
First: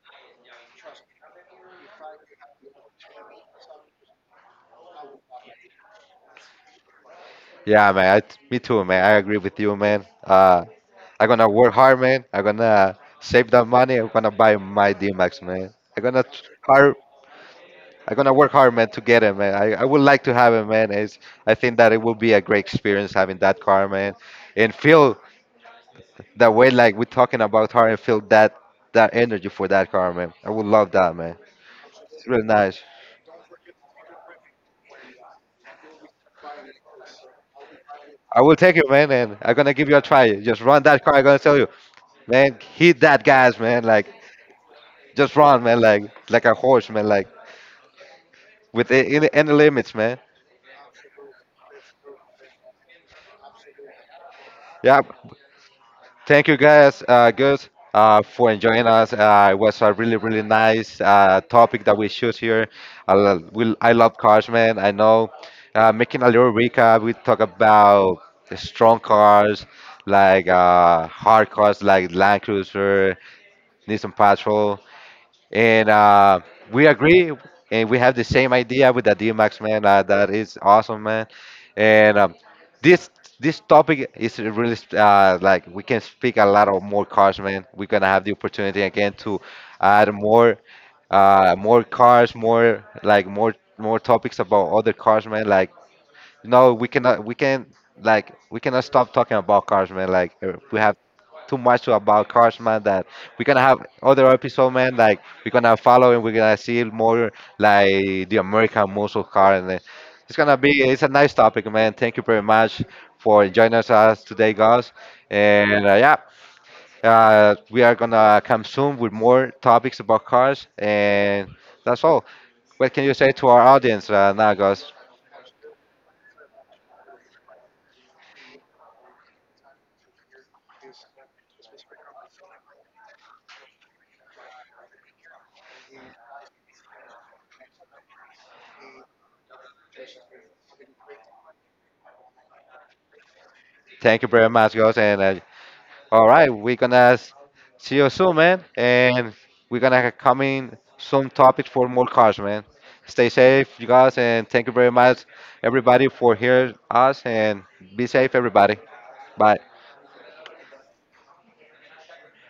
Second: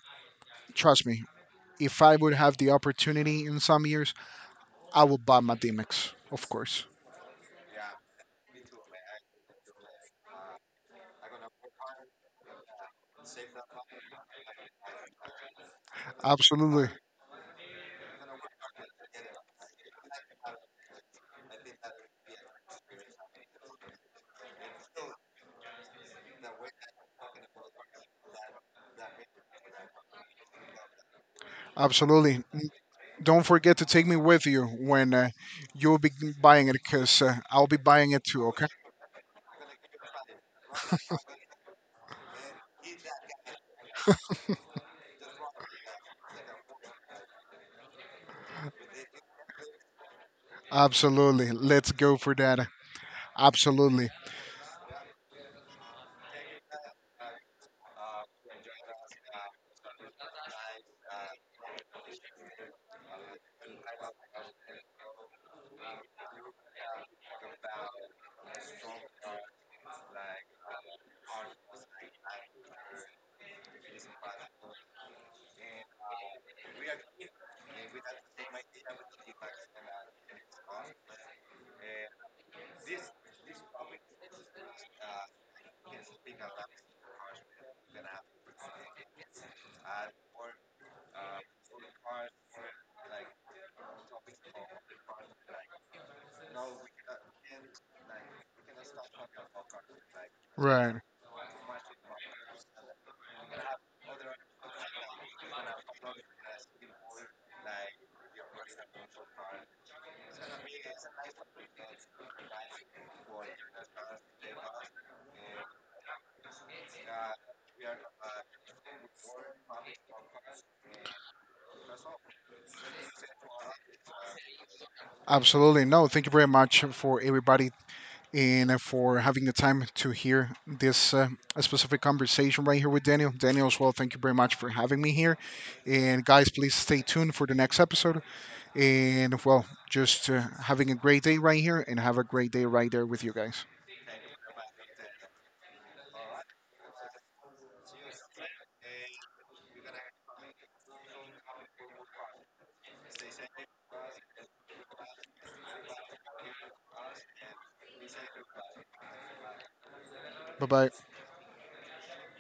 Trust me, if I would have the opportunity in some years, I will buy my DMX, of course.
Yeah, man. Me too, man. I agree with you, man. I'm gonna work hard, man. I'm gonna save that money. I'm gonna buy my D-Max, man. I'm gonna
Absolutely.
hard. I'm gonna work hard, man, to get it, man. I would like to have it, man. I think that it will be a great experience having that car, man, and feel that way like we're talking about her and feel that energy for that car, man. I would love that, man. It's really
Absolutely.
nice.
Don't forget to take me with you when you'll be buying it because I'll be buying it
I
too,
will
okay?
take it, man, and I'm gonna give you a try. Just run that car. I'm gonna tell you, man. Hit that gas, man. Like just run, man. like a horse, man. Like with any limits, man.
Absolutely. Let's go for that. Absolutely.
Yeah, thank you guys, Gus, for enjoying us. It was a really, really nice topic that we choose here. I love cars, man. I know. Making a little recap, we talk about the strong cars, like hard cars like Land Cruiser, Nissan Patrol, and we agree and we have the same idea with the D-Max man. That is awesome, man. And um, this this topic is really like we can speak a lot of more cars, man. We're gonna have the opportunity again to add more more cars, more like more topics about other cars, man. Like no, we cannot. We can like we cannot stop talking about cars, man. Like we have
Right.
too much to about cars, man. That we're gonna have other episode, man. Like we're gonna follow and we're gonna see more like the American muscle car, and then it's gonna be. It's a nice topic, man. Thank you very much for joining us today, guys. And yeah, we are gonna come soon with more topics about cars, and that's all. What can you say to our audience now, guys?
Absolutely. No, thank you very much for everybody and for having the time to hear this specific conversation right here with Daniel. Daniel, as well, thank you very much for having me here. And guys, please stay tuned for the next episode. And well, just having a great day right here and have a great day right there with you guys.
Thank you very much, guys, and. All right, we're gonna see you soon, man, and we're gonna come in some topics for more cars, man. Stay safe, you guys, and thank you very much, everybody, for hearing us, and be safe, everybody. Bye.
Bye bye.